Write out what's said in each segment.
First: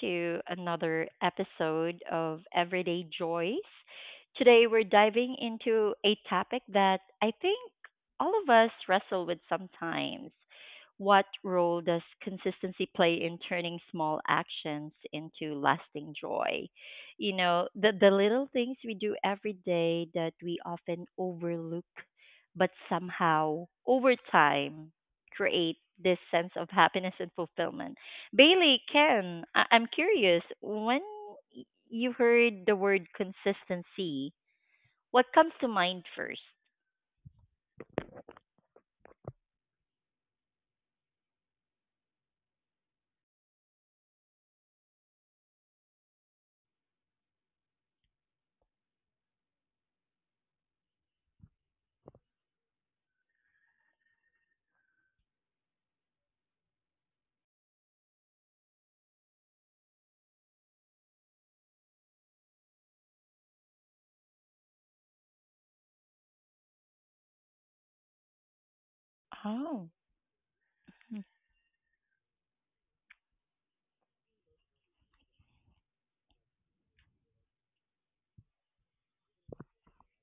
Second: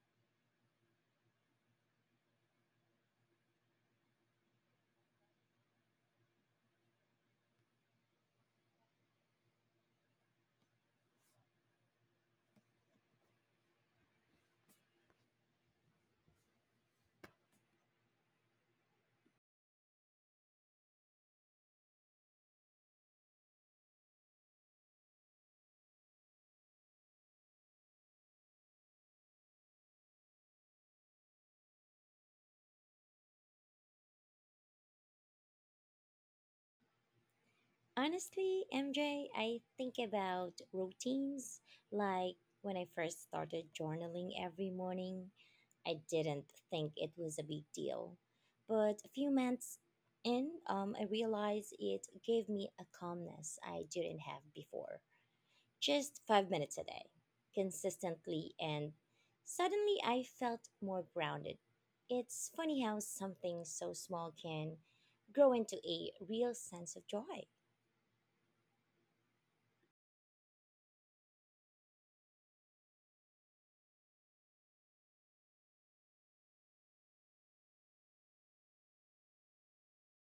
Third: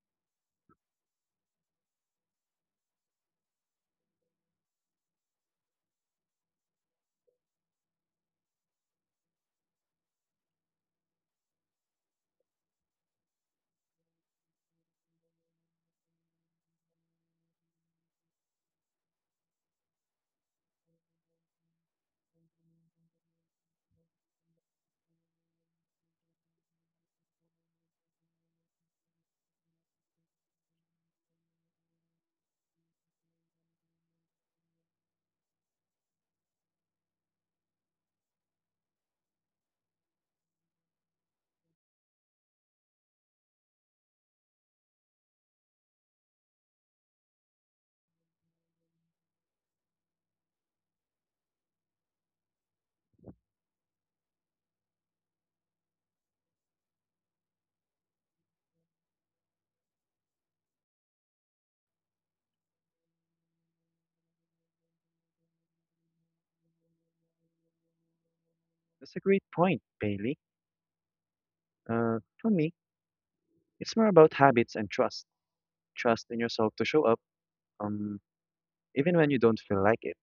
to another episode of Everyday Joys. Today, we're diving into a topic that I think all of us wrestle with sometimes. What role does consistency play in turning small actions into lasting joy? You know, the little things we do every day that we often overlook, but somehow, over time, create this sense of happiness and fulfillment. Bailey, Ken, I'm curious when you heard the word consistency, what comes to mind first? Honestly, MJ, I think about routines, like when I first started journaling every morning. I didn't think it was a big deal. But a few months in, I realized it gave me a calmness I didn't have before. Just 5 minutes a day, consistently, and suddenly I felt more grounded. It's funny how something so small can grow into a real sense of joy. That's a great point, Oh. Bailey. Hmm. For me, it's more about habits and trust. Trust in yourself to show up, um, even when you don't feel like it.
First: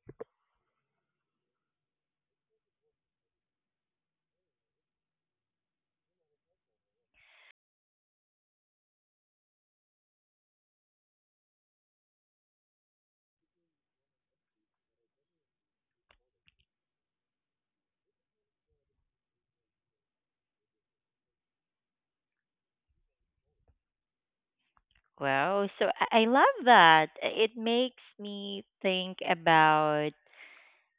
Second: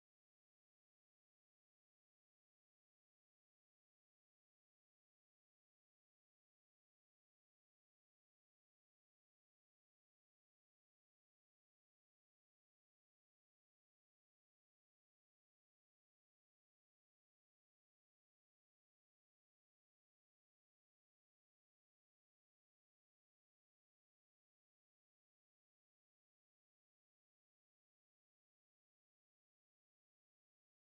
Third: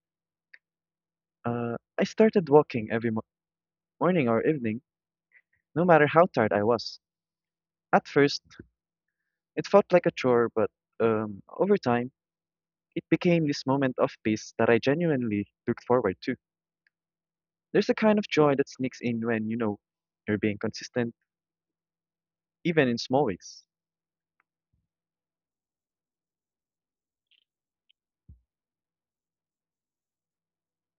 I started walking every morning or evening, no matter how tired I was. At first, it felt like a chore, but over time, it became this moment of peace that I genuinely looked forward to. There's a kind of joy that sneaks in when you know you're being consistent, even in small ways. Wow, so I love that. It makes me think about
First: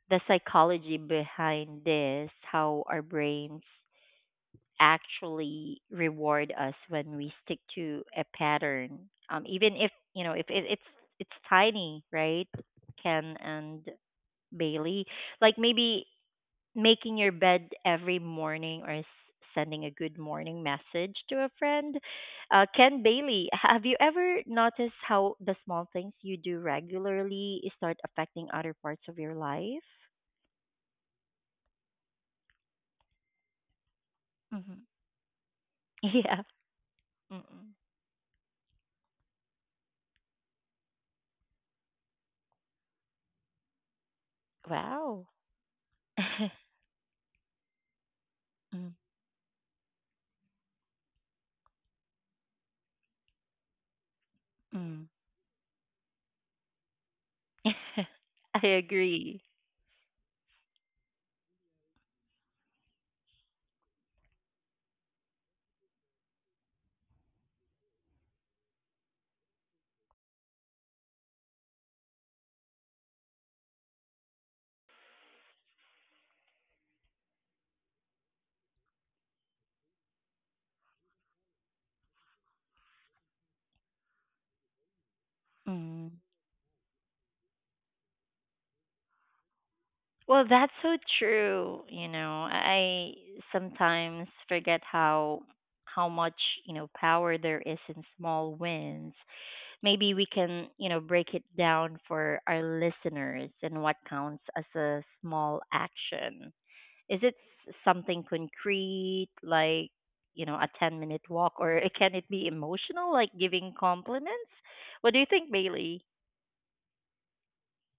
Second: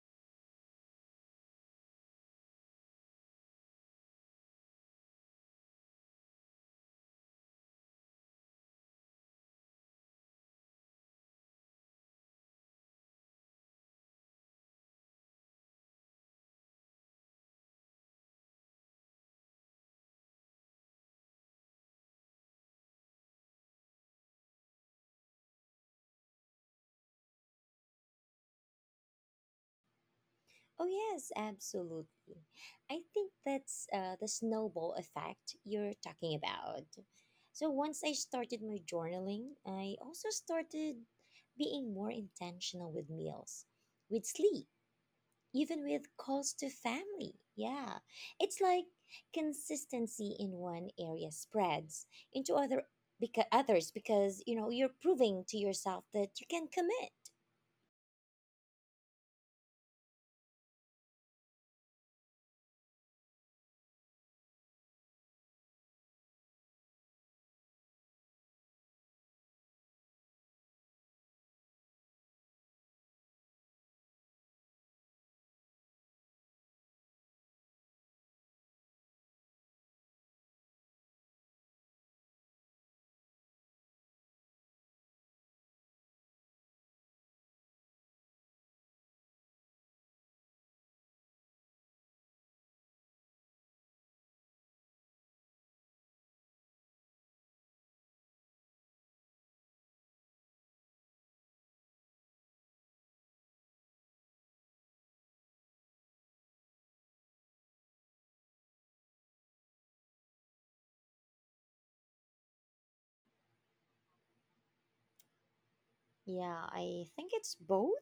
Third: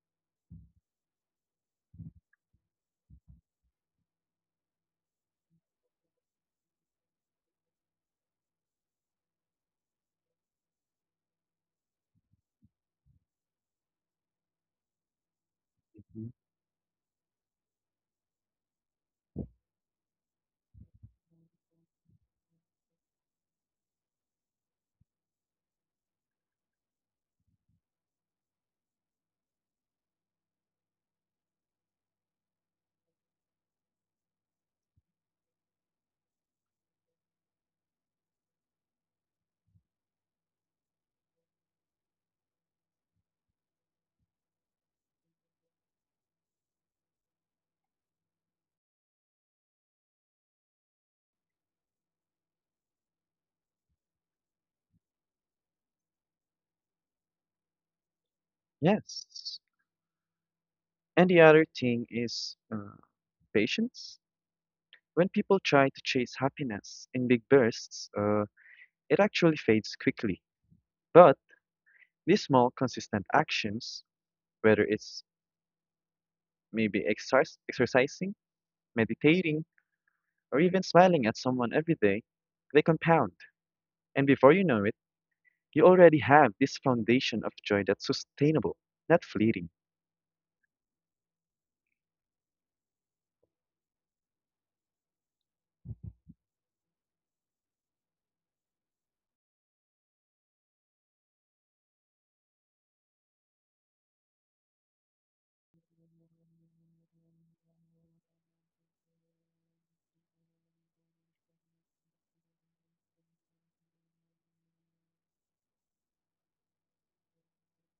the psychology behind this, how our brains actually reward us when we stick to a pattern, even if you know if it's tiny, right, Ken and Bailey? Like maybe Mhm. making your bed every morning or sending a good morning message to a friend. Ken, Bailey, have you ever noticed how the small things you do regularly start affecting other parts of your life? Oh, yes, absolutely. I think that's the Hmm. snowball effect you're talking Yeah. about. So, Mm-mm. once I started my journaling, I also started being more intentional with meals, with sleep, Wow. even with calls to family. Yeah. It's like consistency in one area spreads into other because others because you know you're Mm. proving to yourself that you can commit. I agree. Yes. And the other thing is patience. When people try to chase happiness in big bursts, it actually fades quickly. But these small, consistent actions, whether it's maybe exercising, meditating, or even smiling at someone every day, they compound. And before you know it, you already Mm. have this foundation of joy that's sustainable, not fleeting. Well, that's so true. You know, I sometimes forget how much, you know, power there is in small wins. Maybe we can, you know, break it down for our listeners and what counts as a small action. Is it something concrete like, you know, a 10-minute walk, or can it be emotional like giving compliments? What do you think, Bailey? Yeah, I think it's both.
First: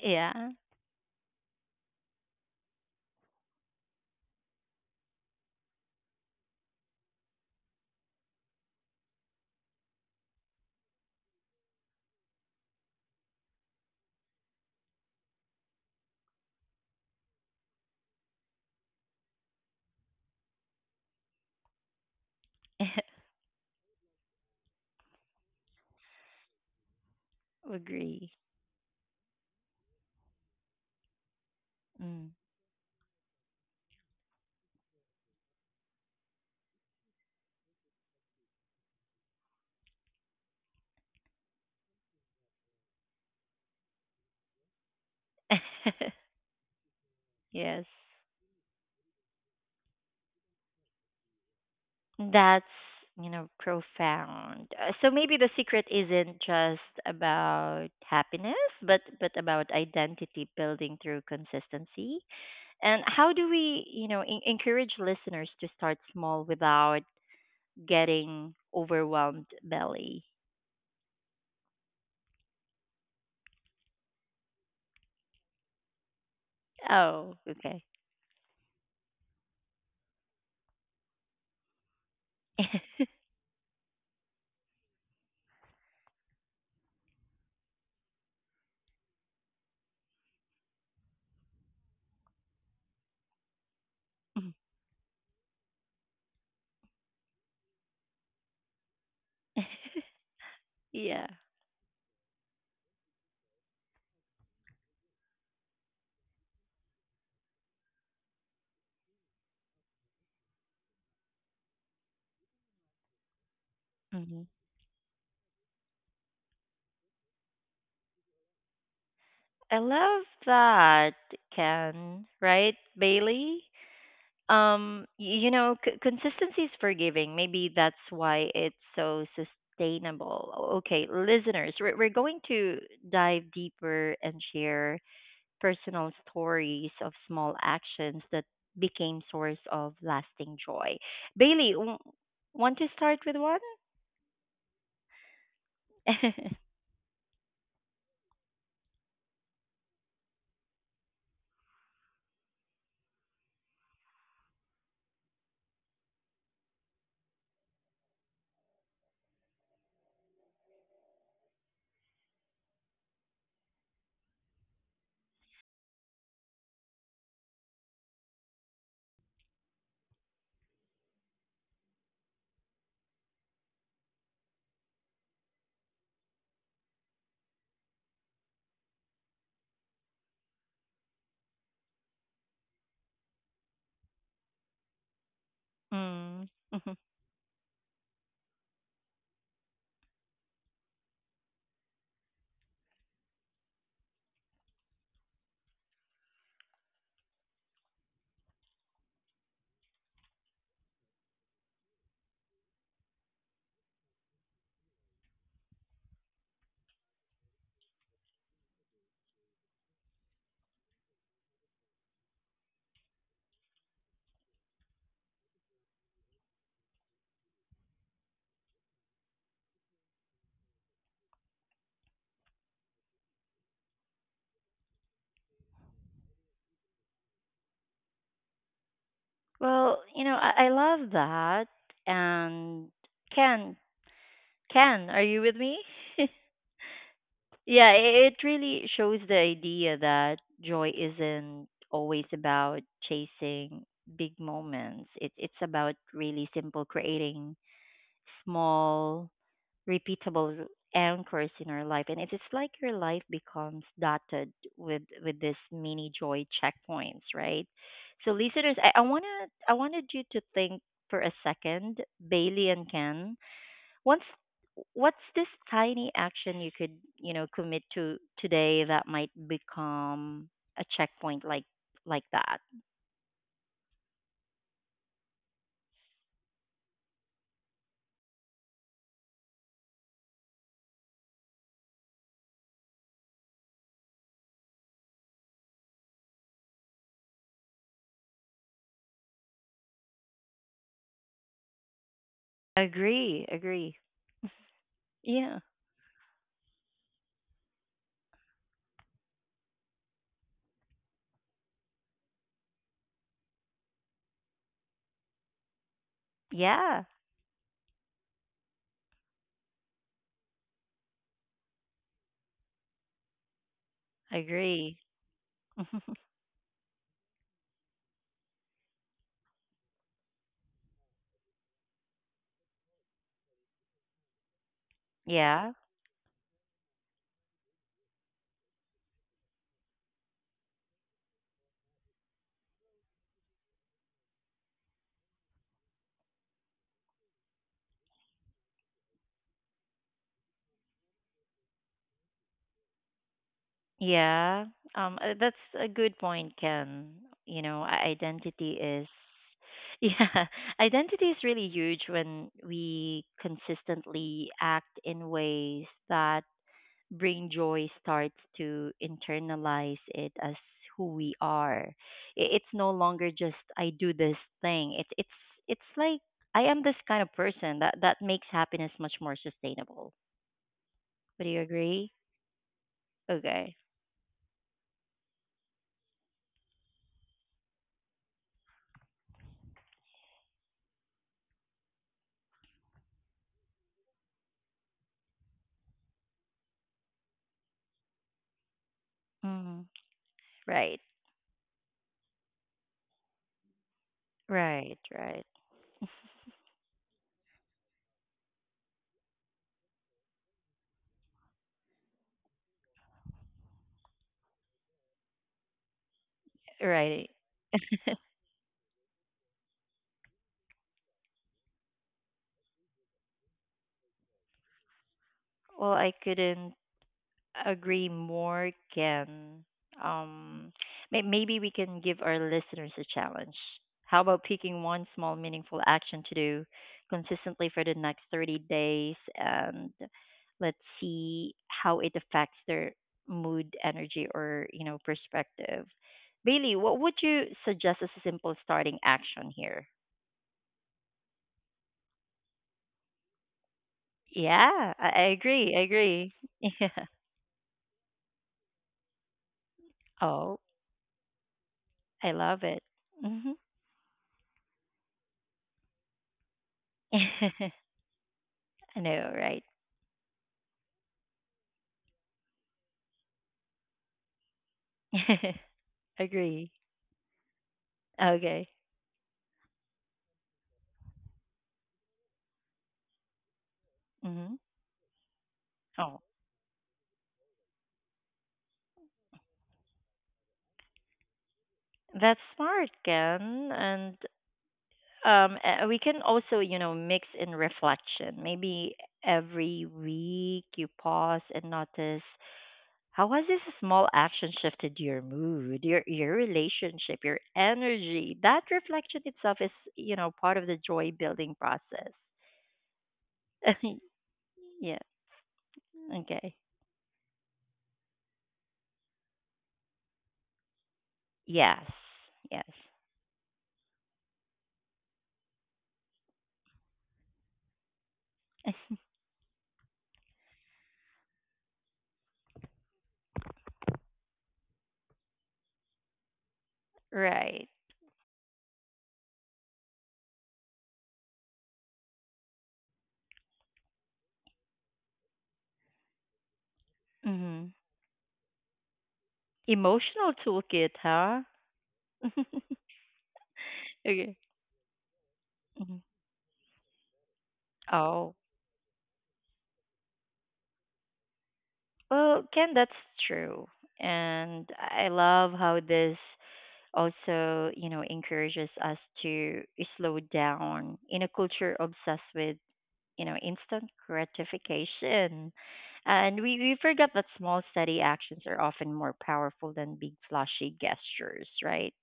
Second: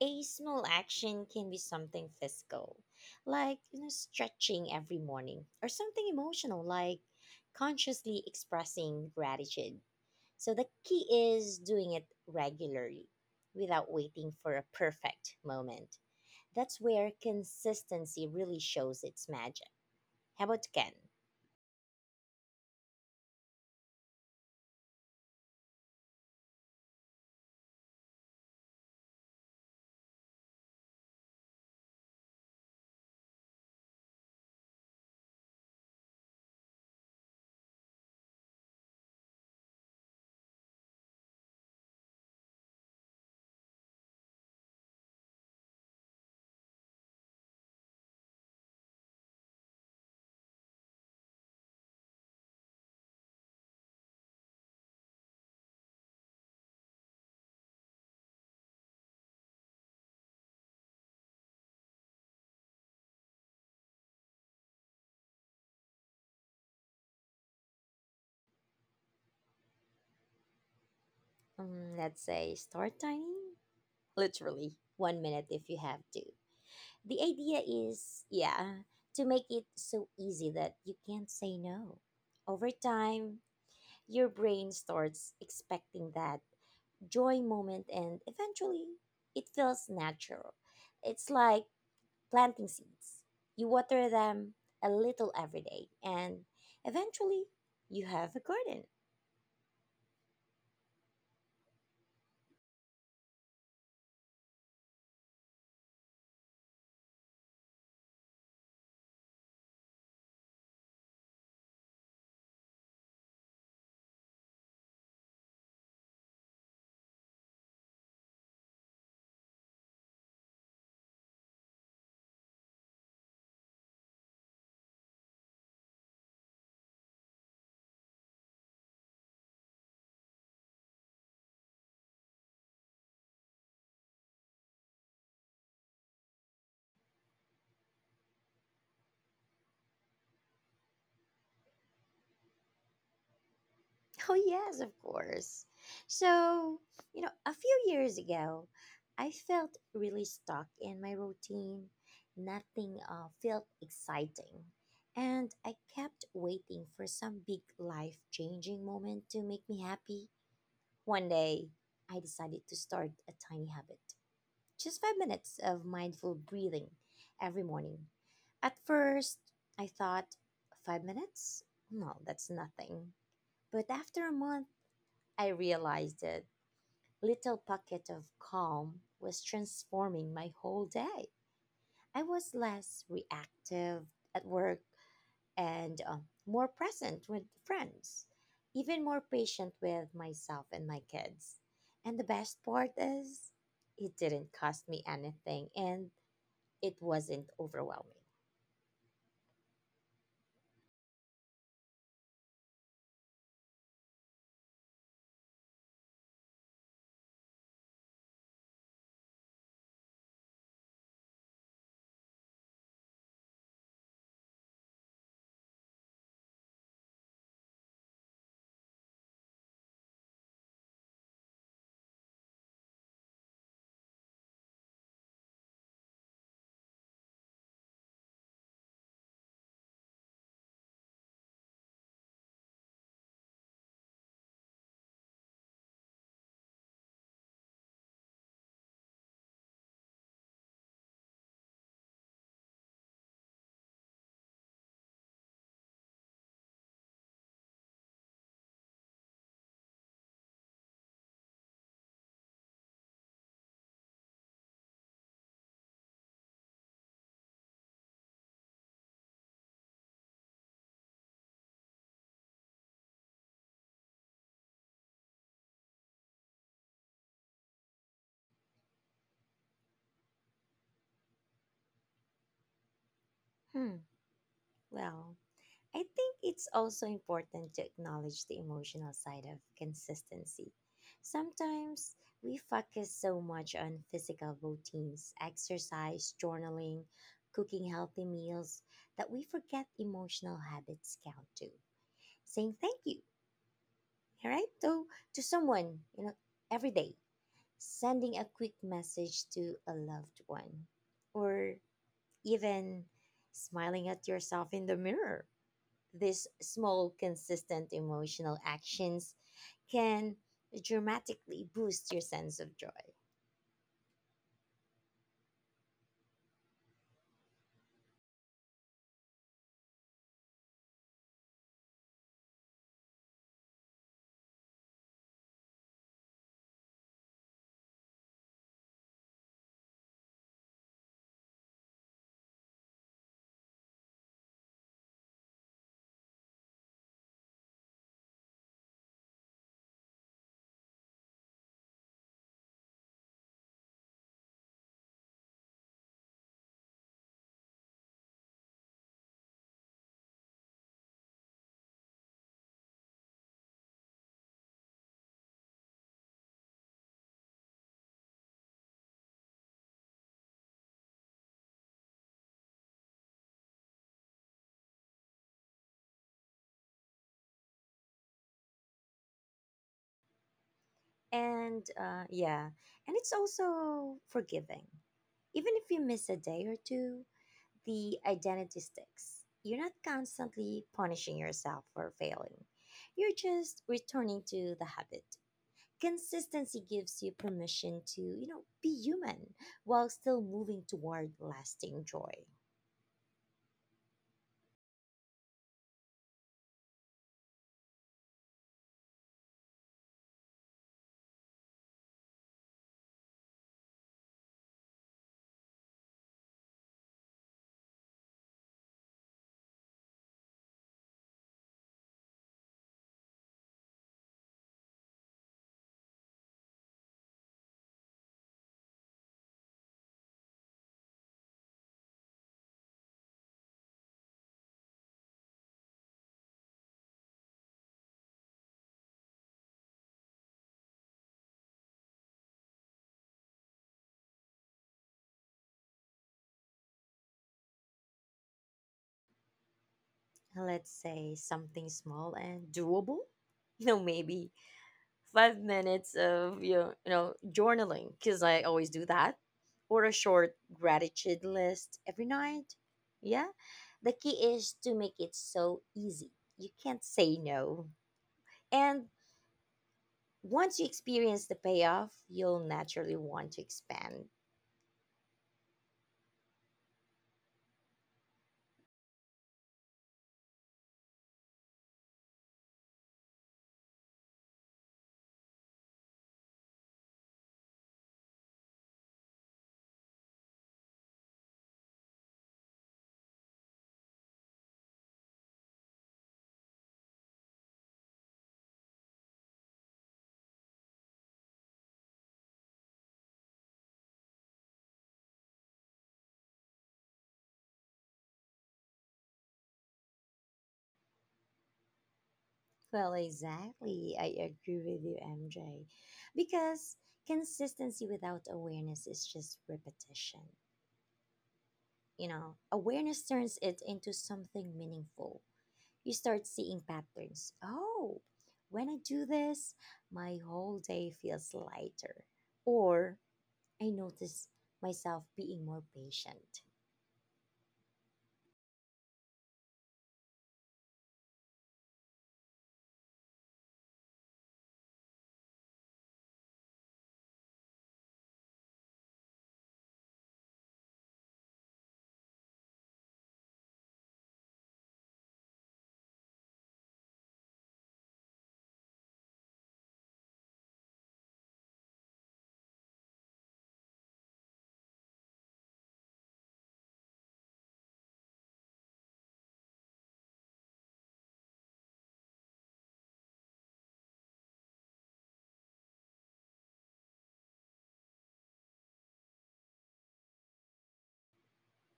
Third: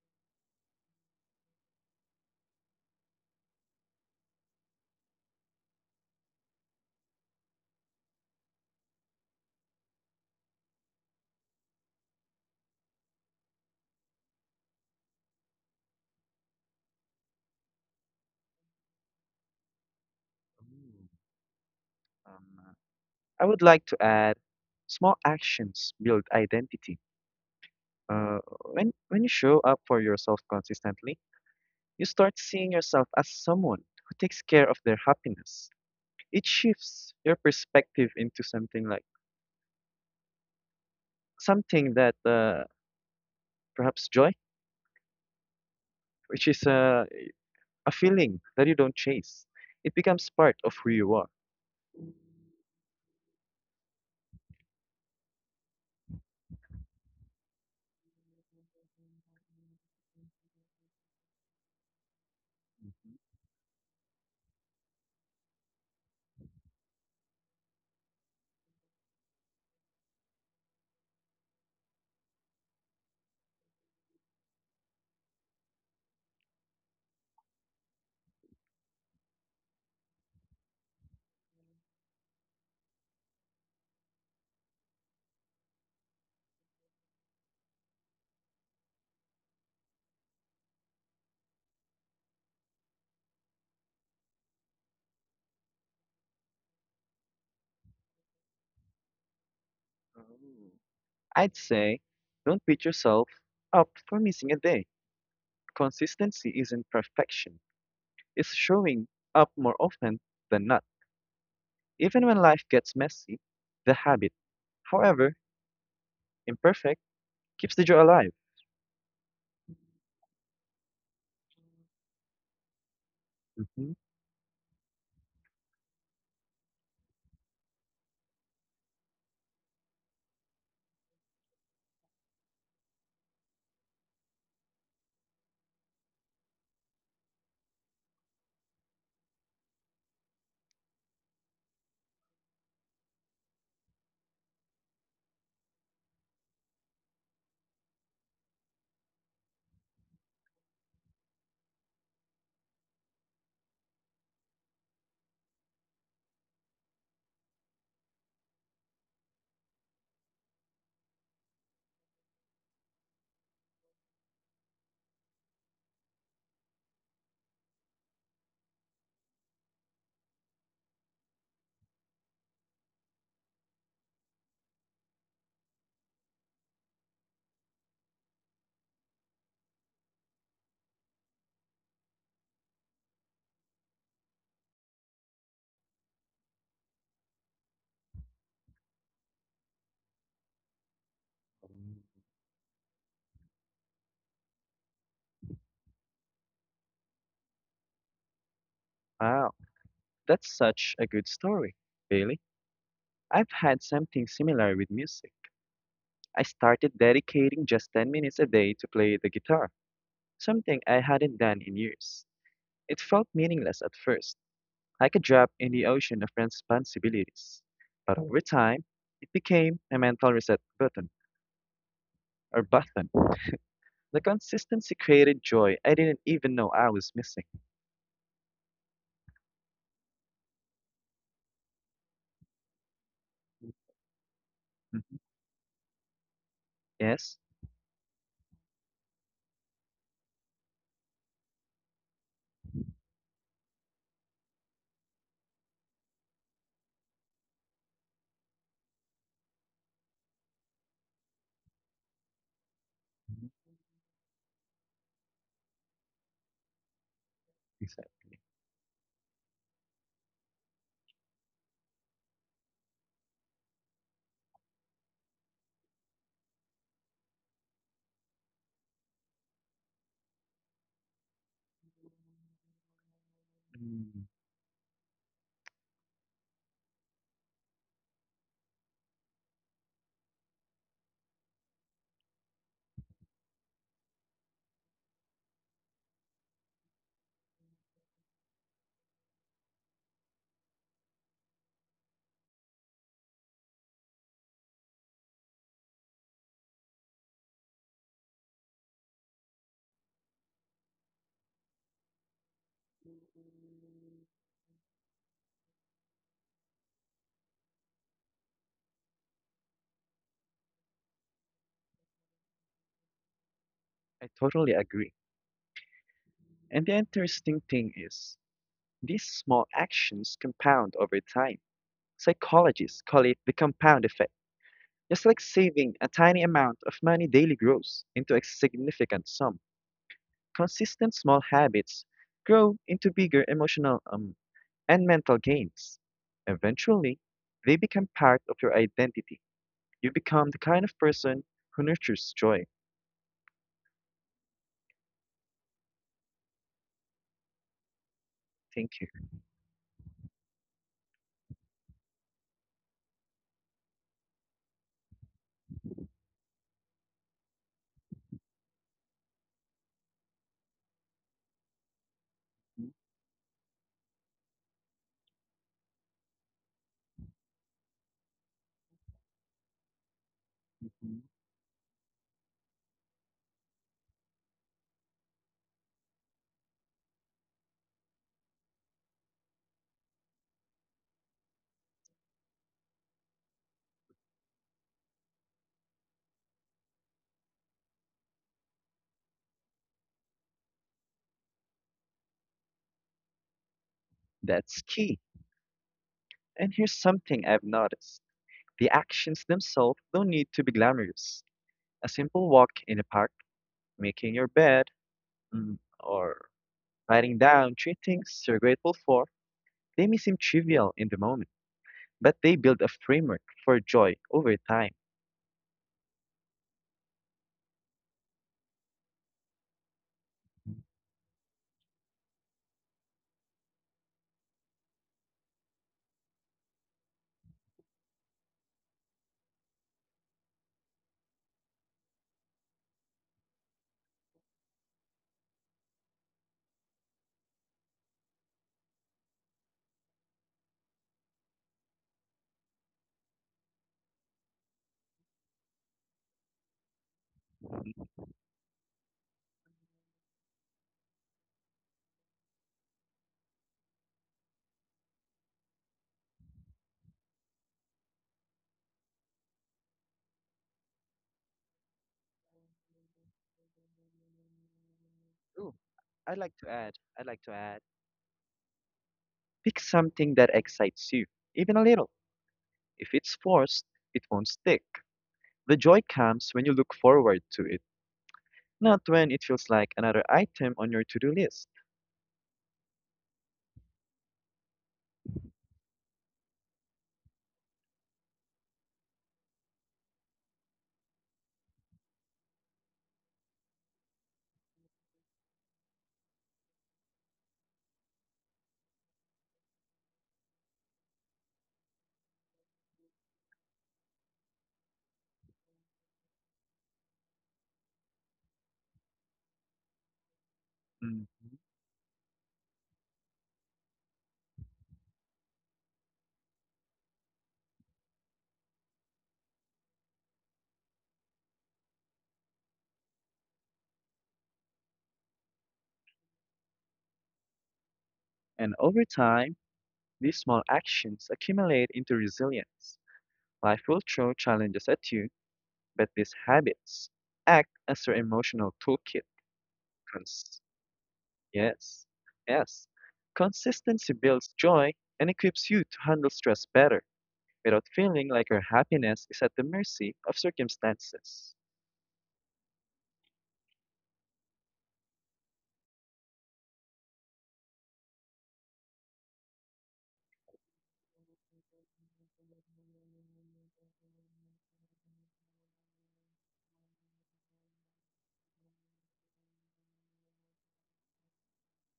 A small action can be something physical, like you know, stretching every morning, or something emotional, like consciously expressing gratitude. So the key is doing it regularly without waiting for a perfect moment. That's where consistency really shows its magic. How about Ken? Ooh, um, I would like to add small actions build identity. Agree. Uh, when you show up for yourself consistently, you Mm. start seeing yourself as someone who takes care of their happiness. It shifts your perspective into something like something that perhaps joy, which is Yes. a feeling that you don't chase. It becomes part of who you are. That's, you know, profound. So maybe the secret isn't just about happiness, but about identity building through consistency. And how do we, you know, encourage listeners to start small without getting overwhelmed, belly? Let's say start tiny, literally, one minute if you have to. The Oh, idea okay. is, yeah, to make it so easy that you can't say no. Over time, your brain starts expecting that joy moment and eventually it feels natural. It's like planting seeds. You water Mm. them a little every day, and eventually you have a garden. Yeah. I'd say don't beat yourself up for missing a day. Consistency isn't perfection, it's showing up more often than not. Even when life gets messy, the habit, Mm-hmm. however imperfect, keeps the joy alive. I love that, Ken, right, Bailey? Hmm. You know, consistency is forgiving. Maybe that's why it's so sustainable. Okay, listeners, we're going to dive deeper and share personal stories of small actions that became source of lasting joy. Bailey, want to start with one? Oh, yes, of course. So, you know, a few years ago, I felt really stuck in my routine. Nothing felt exciting. And I kept waiting for some big life changing moment to make me happy. One day, I decided to start a tiny habit, just 5 minutes of mindful breathing every morning. At first, I thought, 5 minutes? No, that's nothing. But after a month, I realized that little pocket of calm was transforming my whole day. I was less reactive at work and Mm. more present with friends, even more patient with myself and my kids. Mm. And the best part is, it didn't cost me anything and it wasn't overwhelming. Wow, that's such a good story, Bailey. I've had something similar with music. I started dedicating just 10 minutes a day to play the guitar, something I hadn't done in years. It felt meaningless at first, like a drop in the ocean of responsibilities. But over time, it became a mental reset button, or button. The consistency created joy I didn't even know I was missing. Well, you know, I love that. And Ken, Mhm. are you with me? Yes. Yeah, it really shows the idea that joy isn't always about chasing big moments. It's about really simple creating small, repeatable anchors in our life. And it's like your life Mhm. becomes dotted with this mini joy checkpoints, right? Exactly. So listeners, I wanted you to think for a second, Bailey and Ken. What's what's this tiny action you could, you know, commit to today that might become a checkpoint like that? Hmm, Mm, well, I think it's also important to acknowledge the emotional side of consistency. Sometimes we focus so much on physical routines, exercise, journaling, cooking healthy meals, that we forget emotional habits count too. Saying thank you, Agree, agree. all right? To Yeah. someone, you know, every day, sending a quick message to a loved one, or even smiling at yourself in the mirror, these Yeah. small, consistent emotional actions can dramatically boost your sense of joy. I totally Agree. agree. And the interesting thing is, these small actions compound over time. Psychologists call it the compound effect. Just like Yeah. saving a tiny amount of money daily grows into a significant sum, consistent small habits grow into bigger emotional and mental gains. Eventually, they become part of your identity. You become the kind of person who nurtures joy. Yeah. That's a good point, Ken. You know, identity Thank is. you. Yeah, identity is really huge. When we consistently act in ways that bring joy, starts to internalize it as who we are. It's no longer just I do this thing. It's like I am this kind of person that makes happiness much more sustainable. Mhm. Would you And agree? Yeah, and it's Okay. also forgiving. Even if you miss a day or two, the identity sticks. You're not constantly punishing yourself for failing. You're just returning to the habit. Consistency gives you permission to, you know, be human Mm, while still moving right. toward lasting joy. That's Right. key. Right. And here's something I've noticed the actions themselves don't need to be glamorous. A simple walk in a park, making your bed, or Right. writing down three things you're grateful for, they may seem trivial in the moment, but they build a framework for joy over time. Well, I couldn't agree more, Can. Um, maybe we can give our listeners a challenge. How about picking one small, meaningful action to do consistently for the next 30 days, and let's see how it affects their mood, energy, or, you know, perspective. Bailey, what would you suggest as a simple starting action here? Let's say something small and doable, you know, maybe Yeah, I five agree. I minutes agree. of Yeah. You know journaling because I always do that, or a short Oh, gratitude list every I love night. it. Yeah, Hmm. the key is to make it so easy you can't say no, I and know, right? once you experience the payoff, you'll naturally want to expand. Ooh, I'd like Agree. to add, I'd like to add, Okay. pick something that excites you, even a little. If it's forced, it won't Hmm. stick. The joy Oh, comes when you look forward to it, not when it feels like another item on your to do list. that's smart, Ken. And we can also, you know, mix in reflection. Maybe every week you pause and notice how has this small action shifted your mood, your relationship, your energy. That reflection itself is, you know, part of the joy building process. Well, exactly. I agree Yeah. with you, MJ. Okay. Because consistency without awareness is just repetition. Mm. Yes. You know, Yes. awareness turns it into something meaningful. You start seeing patterns. Oh, when I do this, my whole day feels lighter. Or I notice myself being more patient. Right. And over time, these small actions accumulate into resilience. Life will throw challenges at you, but these habits Mm-hmm. act as your emotional toolkit. Emotional Cons- toolkit, huh? yes, yes. Consistency Okay. builds joy and equips you Mhm. to handle stress better without feeling Oh, like your happiness is at the mercy of circumstances. well, Ken, that's true. And I love how this also, you know, encourages us to slow down in a culture obsessed with, you know, instant gratification. And we forget that small, steady actions are often more powerful than big, flashy gestures, right?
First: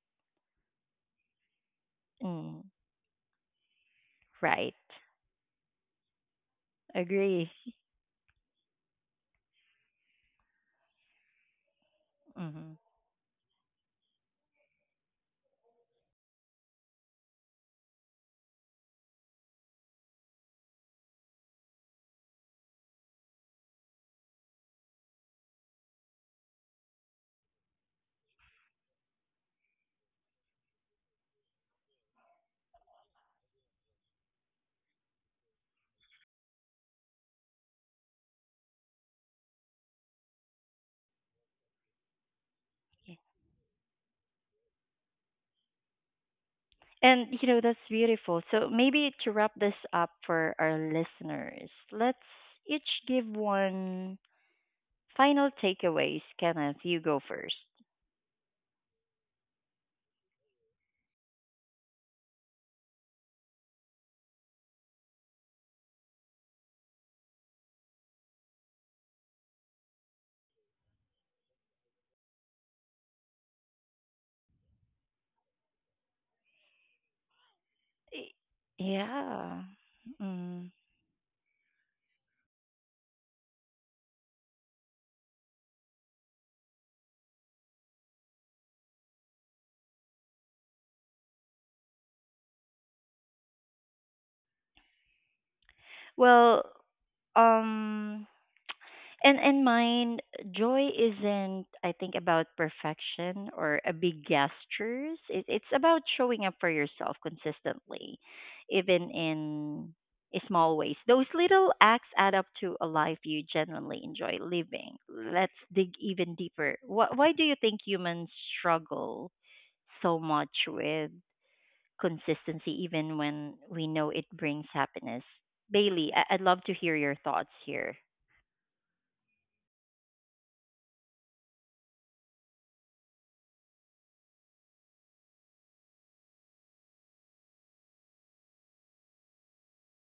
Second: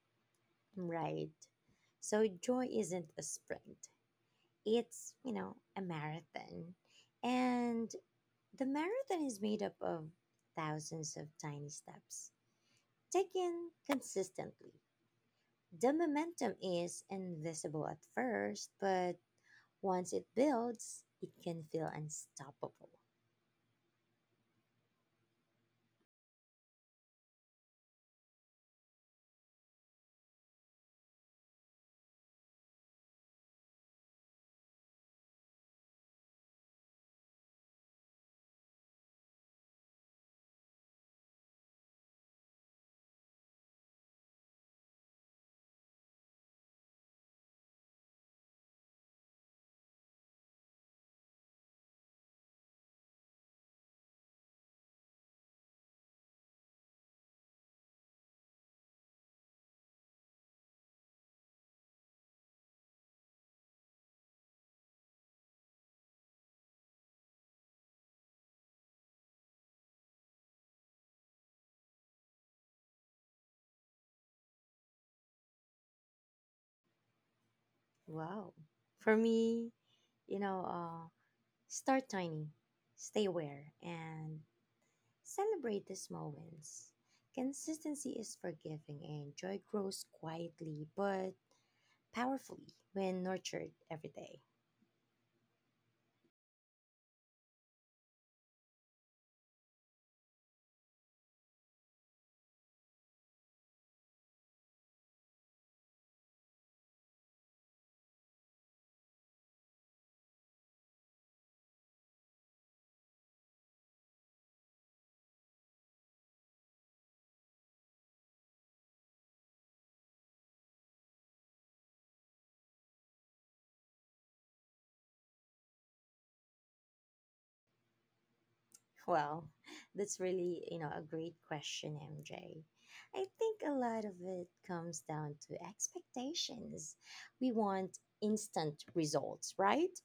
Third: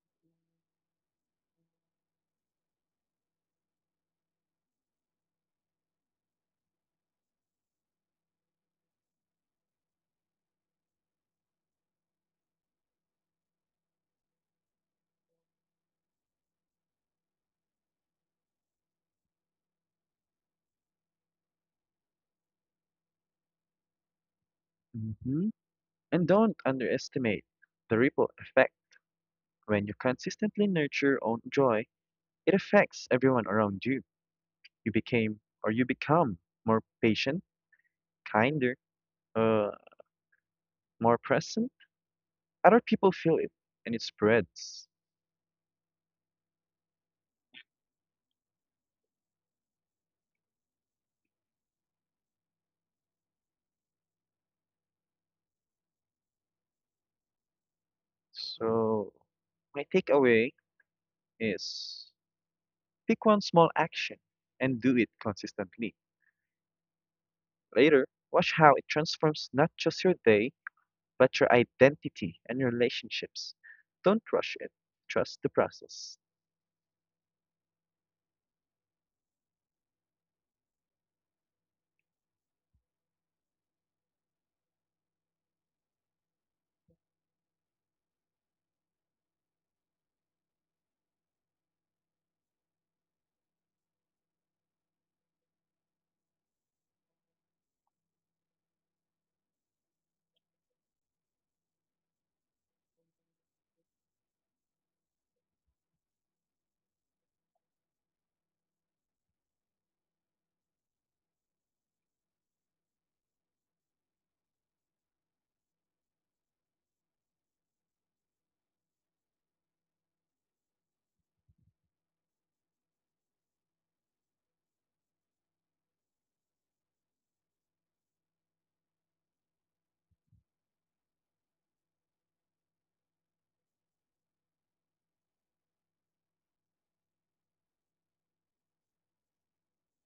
Right? So Mm, joy isn't a sprint. right. It's, you know, a marathon. Agree. And the marathon is made up of thousands of tiny steps Hmm. taken consistently. The momentum is invisible at first, but once it builds, it can feel unstoppable. Hmm. And don't underestimate the ripple effect. When you consistently nurture your own joy, it affects everyone around you. You became or you become more patient, kinder, uh, more present, other people feel it and it spreads. And you know, that's beautiful. So maybe to wrap this up for our listeners, let's each give one final takeaways. Kenneth, you go first. So my takeaway is pick one small action and do it consistently. Later, watch how it transforms not just your day, but your identity and your relationships. Don't rush it. Trust the process. Y- Wow. For Yeah. me, you know, Mm. Start tiny, stay aware, and celebrate the small wins. Consistency is forgiving and joy grows quietly, but powerfully when nurtured every day. Well, um, and in mind, joy isn't, I think, about perfection or a big gestures. It's about showing up for yourself consistently, even in small ways. Those little acts add up to a life you genuinely enjoy living. Let's dig even deeper. Why do you think humans struggle so much with consistency, even when we know it brings happiness? Bailey, I'd love to hear your thoughts here. Well, that's really, you know, a great question, MJ. I think a lot of it comes down to expectations. We want instant results, right?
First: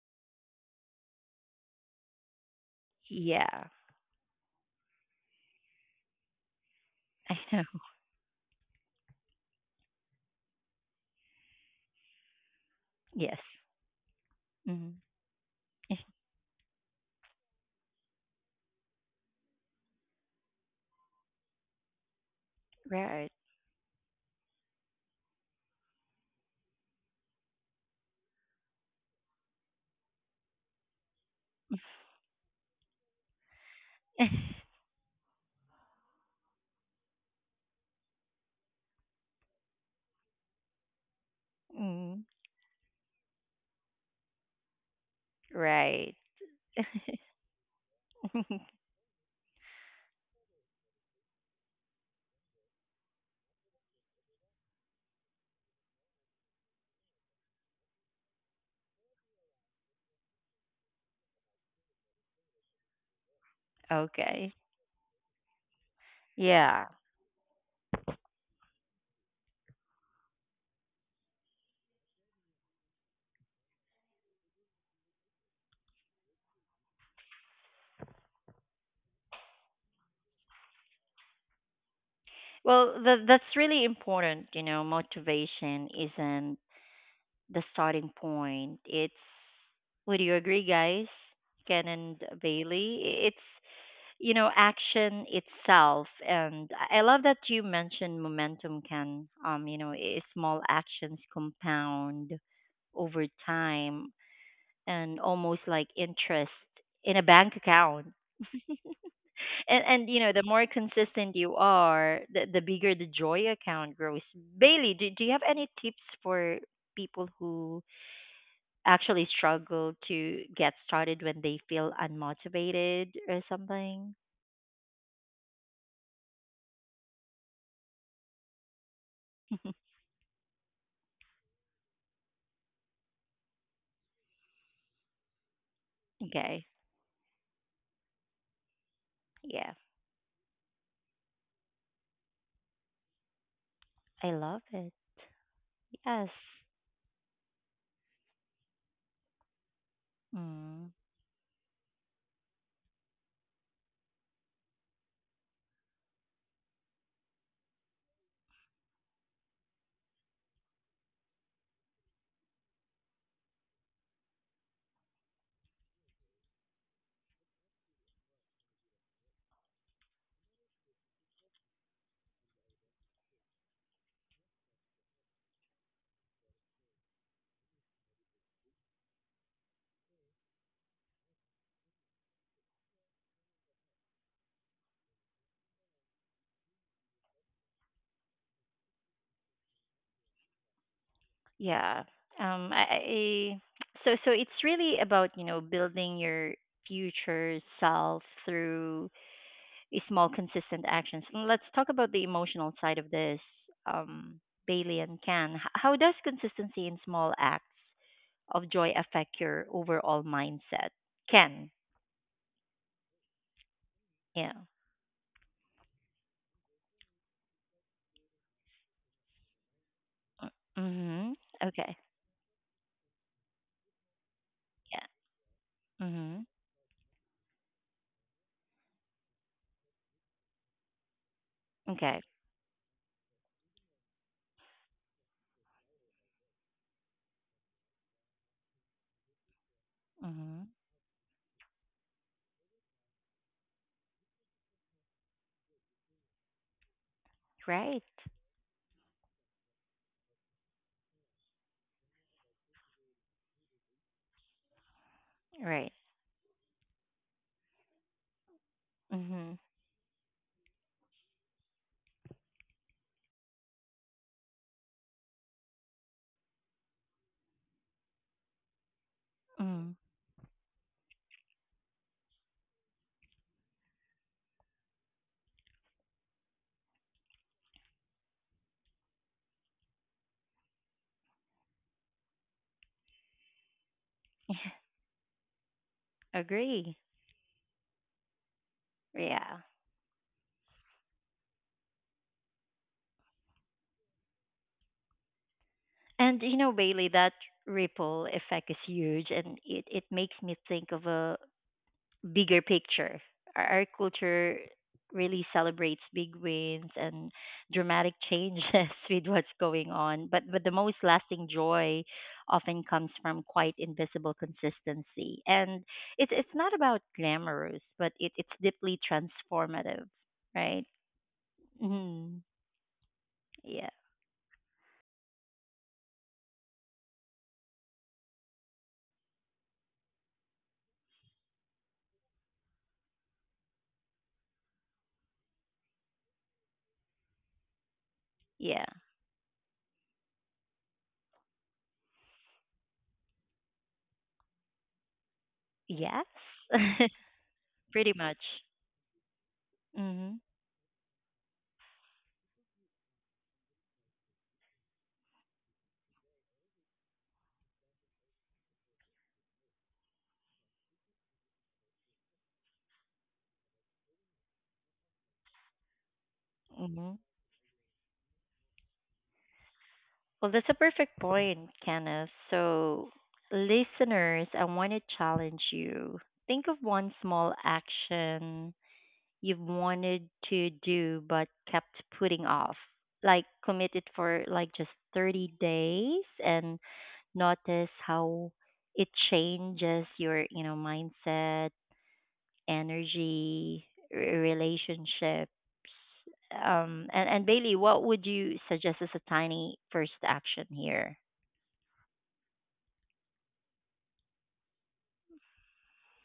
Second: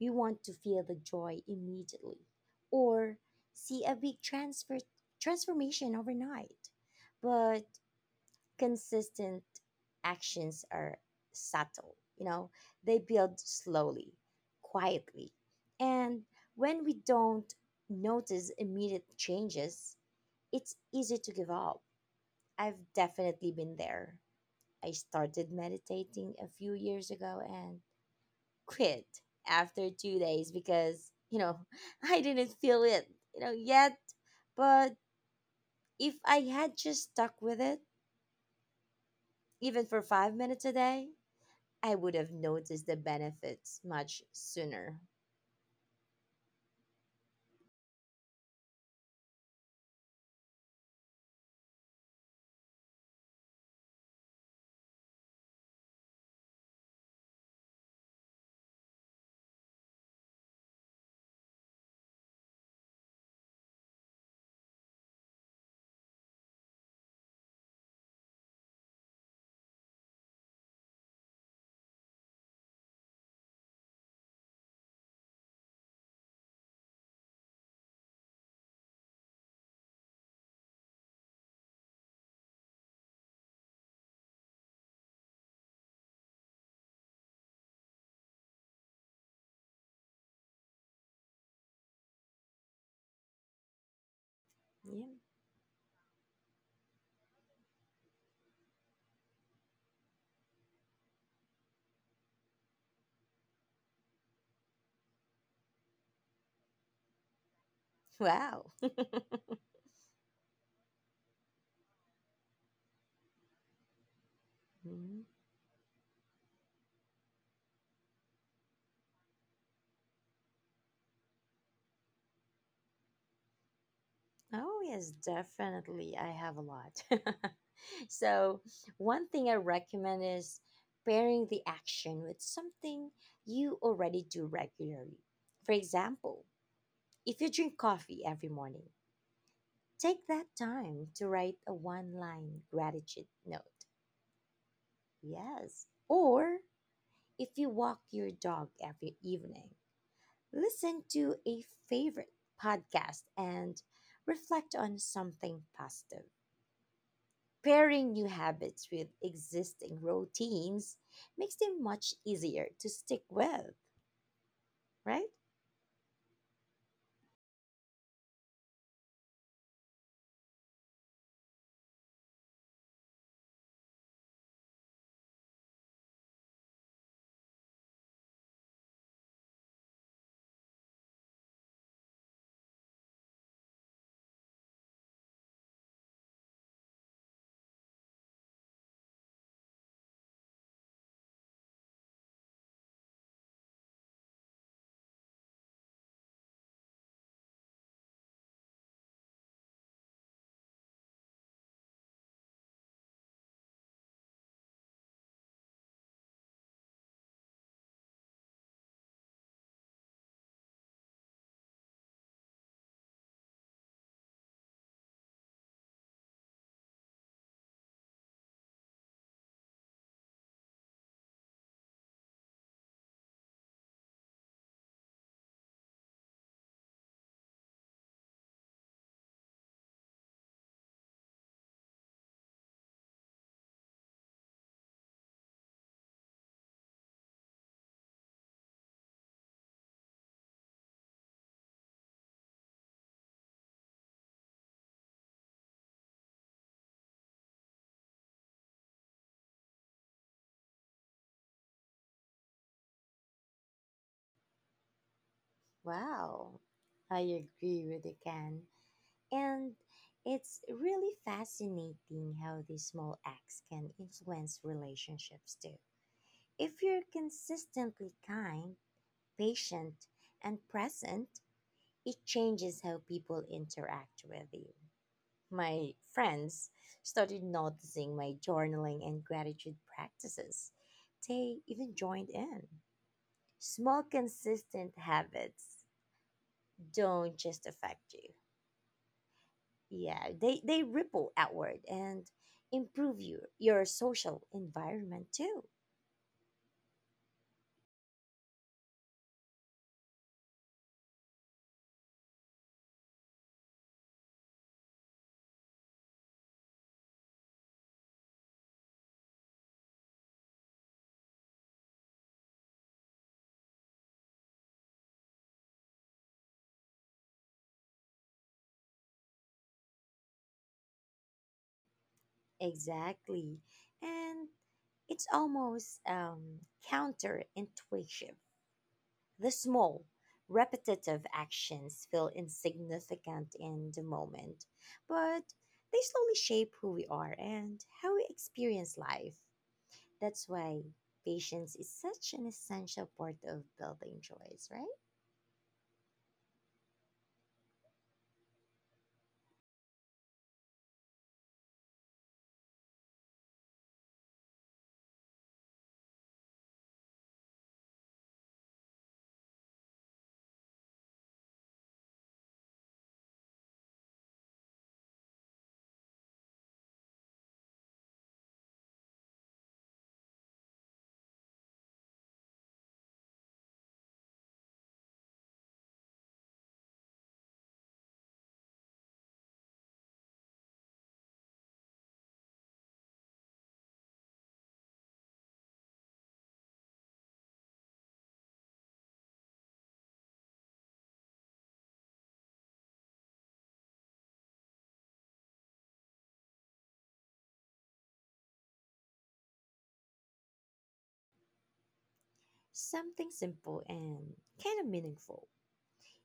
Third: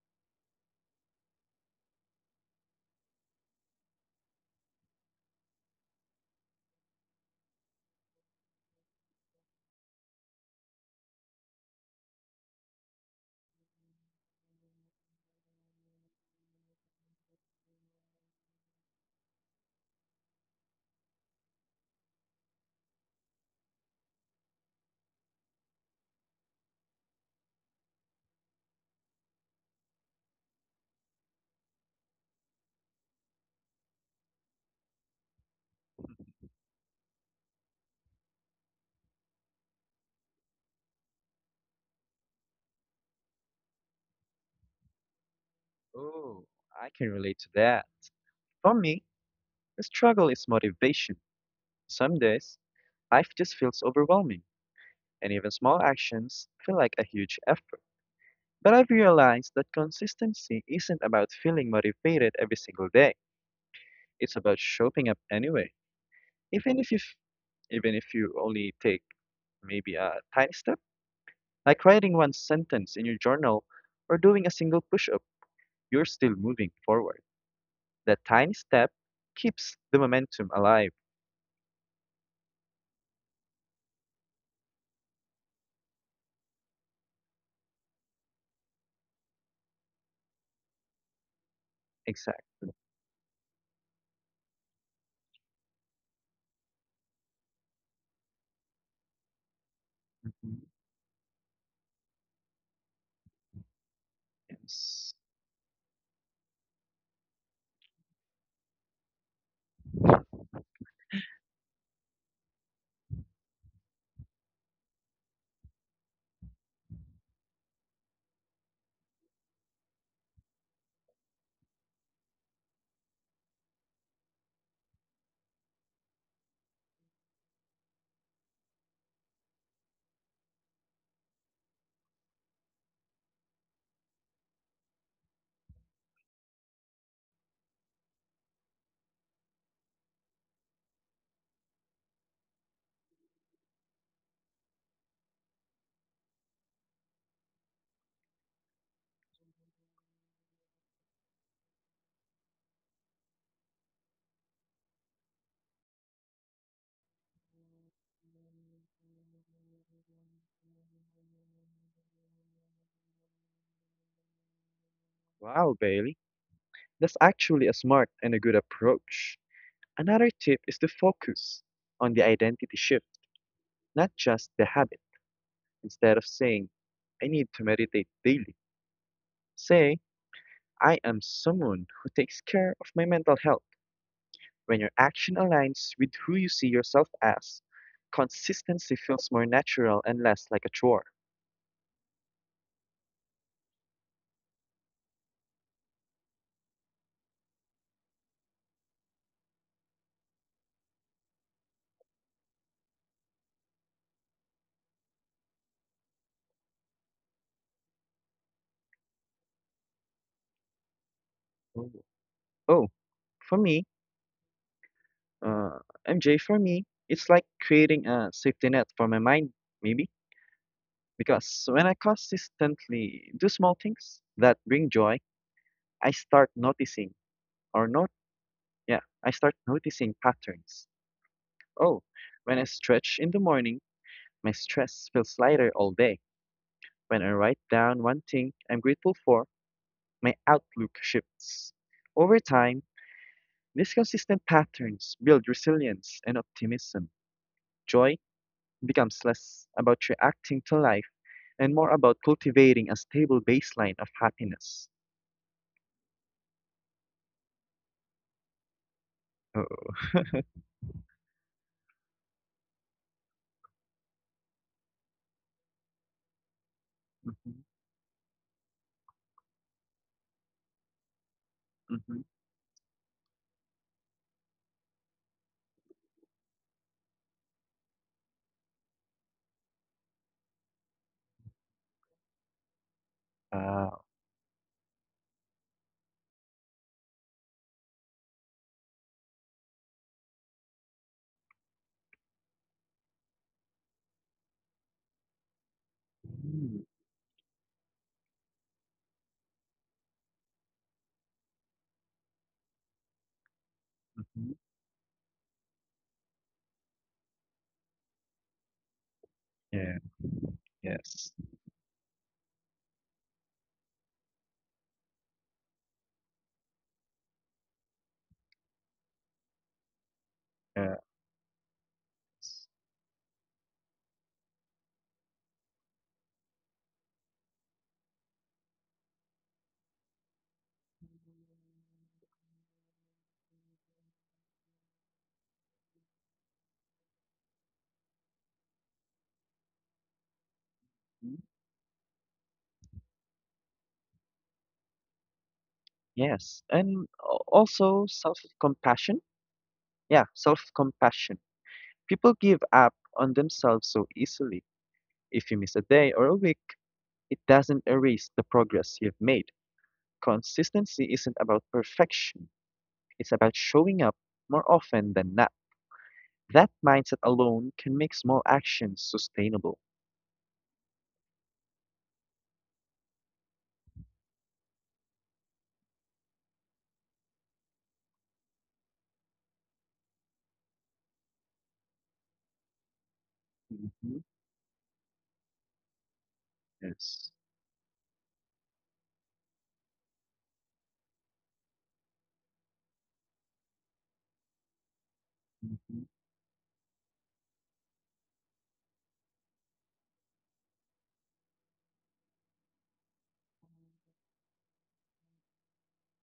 We want to feel the joy immediately or Yeah. see a big transfer transformation overnight. I know. But consistent actions are subtle, you know, they build Yes. slowly, Mm. quietly. And when we don't notice immediate changes, it's easy to give up. I've Right. definitely been there. I started meditating a few years ago and quit after 2 days because, you know, I didn't feel it, you know, yet. But if I had just stuck with it, even for 5 minutes a day, I would Mm. have noticed the benefits much sooner. Right. Oh, I can relate to that. For me, the struggle is motivation. Some days, life just feels overwhelming, and even small actions feel like a huge effort. But I've realized that consistency isn't about feeling motivated every single day. It's Okay. about showing up anyway, even Yeah. if even if you only take maybe a tiny step, like writing one sentence in your journal or doing a single push-up. You're still moving forward. That tiny step keeps the momentum alive. Well, that's really important. You know, motivation isn't the starting point. It's, would you agree, guys? Ken and Exactly. Bailey? It's, you know, Yeah. action itself. And I love that you mentioned momentum, Ken. You know, small Mhm. actions compound over time, Yes. and almost like interest in a bank account. Wow. And you know, the more consistent you are, the bigger the joy account grows. Bailey, do Mhm. you have any tips for people who actually struggle to get started when they feel unmotivated or something? Oh, yes, definitely. I have a lot. So, one thing I recommend is pairing the action with something you already do regularly. For example, Okay. if you drink coffee every morning, Yeah. take that time to write a one line gratitude note. I love it. Yes. Yes. Or if you walk your dog every evening, Mm. listen to a favorite podcast and reflect on something positive. Pairing new habits with existing routines makes them much easier to stick with, right? Wow, Bailey. That's actually a smart and a good approach. Another tip is to focus on the identity shift, not just the habit. Instead of saying, I need to meditate daily, say, I am someone who takes care of my mental health. When your action aligns with who you see yourself as, consistency feels more natural and less like a chore. Yeah. I So it's really about, you know, building your future self through small consistent actions. And let's talk about the emotional side of this, um, Bailey and Can. How does consistency in small acts of joy affect your overall mindset? Can, Ooh. Oh, for me, yeah. uh, MJ, for me, it's like creating a safety net for my mind, maybe. Mm-hmm. Because when I Okay. consistently do small things that bring Yeah. joy, I Mm-hmm. start noticing or not, yeah, I start noticing patterns. Oh, Okay. when I stretch in the morning, my stress feels lighter all day. When I write down one thing I'm grateful for, my Mm-hmm. outlook shifts. Over time, these consistent patterns build resilience and optimism. Right. Joy becomes less about reacting to life and more about cultivating a stable baseline of happiness. Right. Wow, I agree with you, Ken. Mm-hmm. Oh, And it's really fascinating how these small acts can influence relationships too. If you're mhm, consistently kind, Mm-hmm. patient, and present, it mhm. changes how people interact with you. My friends started noticing my journaling and gratitude practices. They even joined in. Ah, Small, consistent habits Agree. don't just affect you. Yeah. Yeah, they ripple outward and improve you, your social environment too. And you know, mm, Bailey, that ripple effect is huge, and it makes me think of a bigger picture. Our, mhm. culture really celebrates big wins and dramatic changes with what's going Yeah. on, but the most Yes. lasting joy often comes from quite invisible consistency. And it's not about glamorous, but it's deeply transformative, right? Yeah. Mm, Exactly. yeah, And it's almost counterintuitive. The small, repetitive actions feel insignificant in the moment, but they slowly shape who we are and how we yeah, experience life. That's why patience is such an essential part of building joys, right? yes. Yes, and also Pretty much. self-compassion. Yeah, Mm-hmm. self-compassion. People give up on themselves so easily. If you miss a day or a week, it doesn't erase the progress you've made. Consistency isn't about perfection. It's about showing up more often than not. That Mm-hmm. mindset alone can make small actions sustainable. Well, that's a perfect point, Kenneth. So, listeners, I want to challenge you. Think of one small action you've wanted to do but kept putting off. Like, commit it Hmm. for like just 30 days, and Yes. notice how it changes your, you know, mindset, energy, relationships. Hmm. And Bailey, what would you suggest as a tiny first action here? Something simple and kind of meaningful.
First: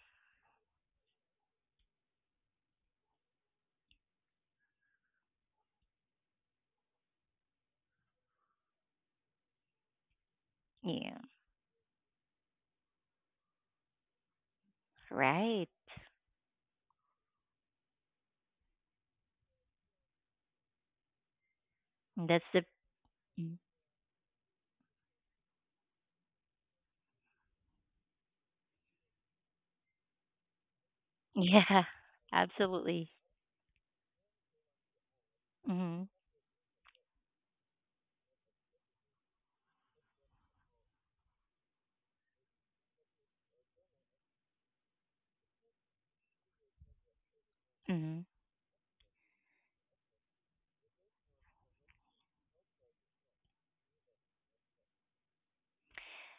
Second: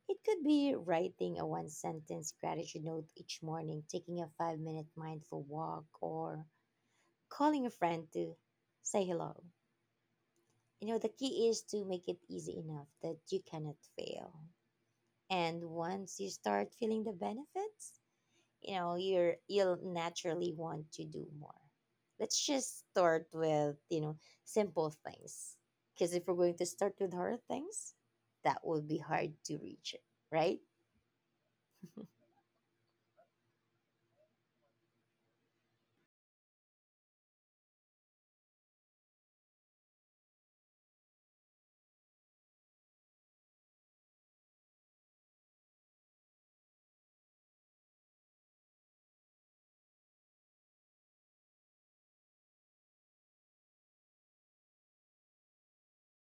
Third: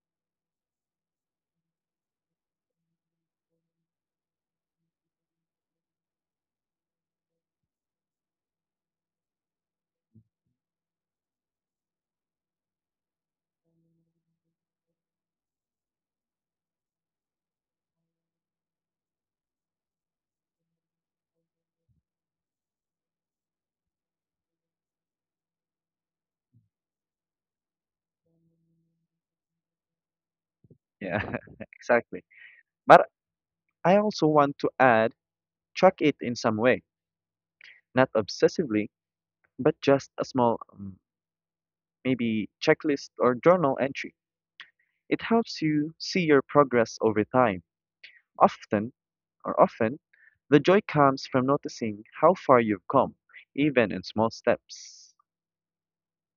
It could be writing a one sentence gratitude note each morning, taking a 5 minute mindful walk, or calling a friend to say hello. You know, the Yeah, key is to make it easy enough that you cannot fail. And right. once you start feeling the benefits, you know, you'll naturally want to do more. Let's That's the. just start Mm. with, you know, simple things. Cuz if we're going to start with hard things, that will be hard to reach it, right? Yeah, Yeah. exactly. But Absolutely. I also want to add, Hmm. track it in some way, not obsessively, but just a small, maybe checklist or journal entry. It helps you see your progress over time. Hmm. Often, often, the joy comes from noticing how far you've come, even in small steps.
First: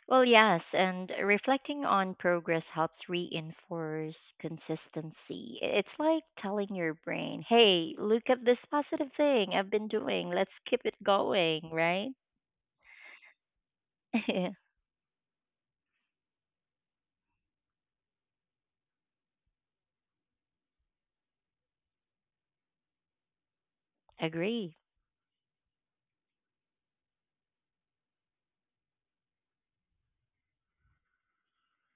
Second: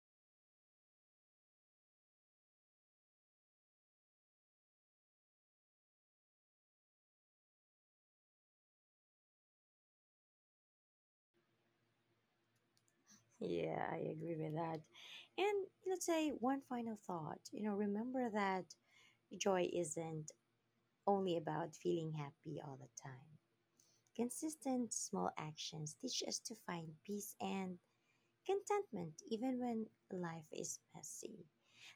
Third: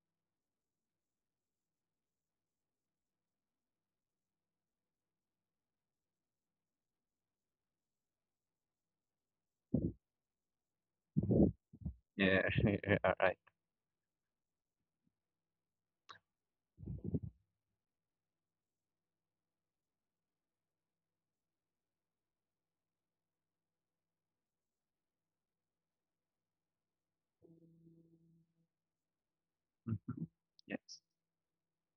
Well, yes, and reflecting on progress helps reinforce consistency. It's like telling your brain, "Hey, look at this positive thing I've been doing. Let's keep it going." Right? Yeah, all right. Yeah, I agree with that. And let's say one final thought. You know, remember that joy isn't only about feeling happy all the time. Agree. Consistent small actions teach us to find peace and contentment even when Mhm. life is Yes, messy.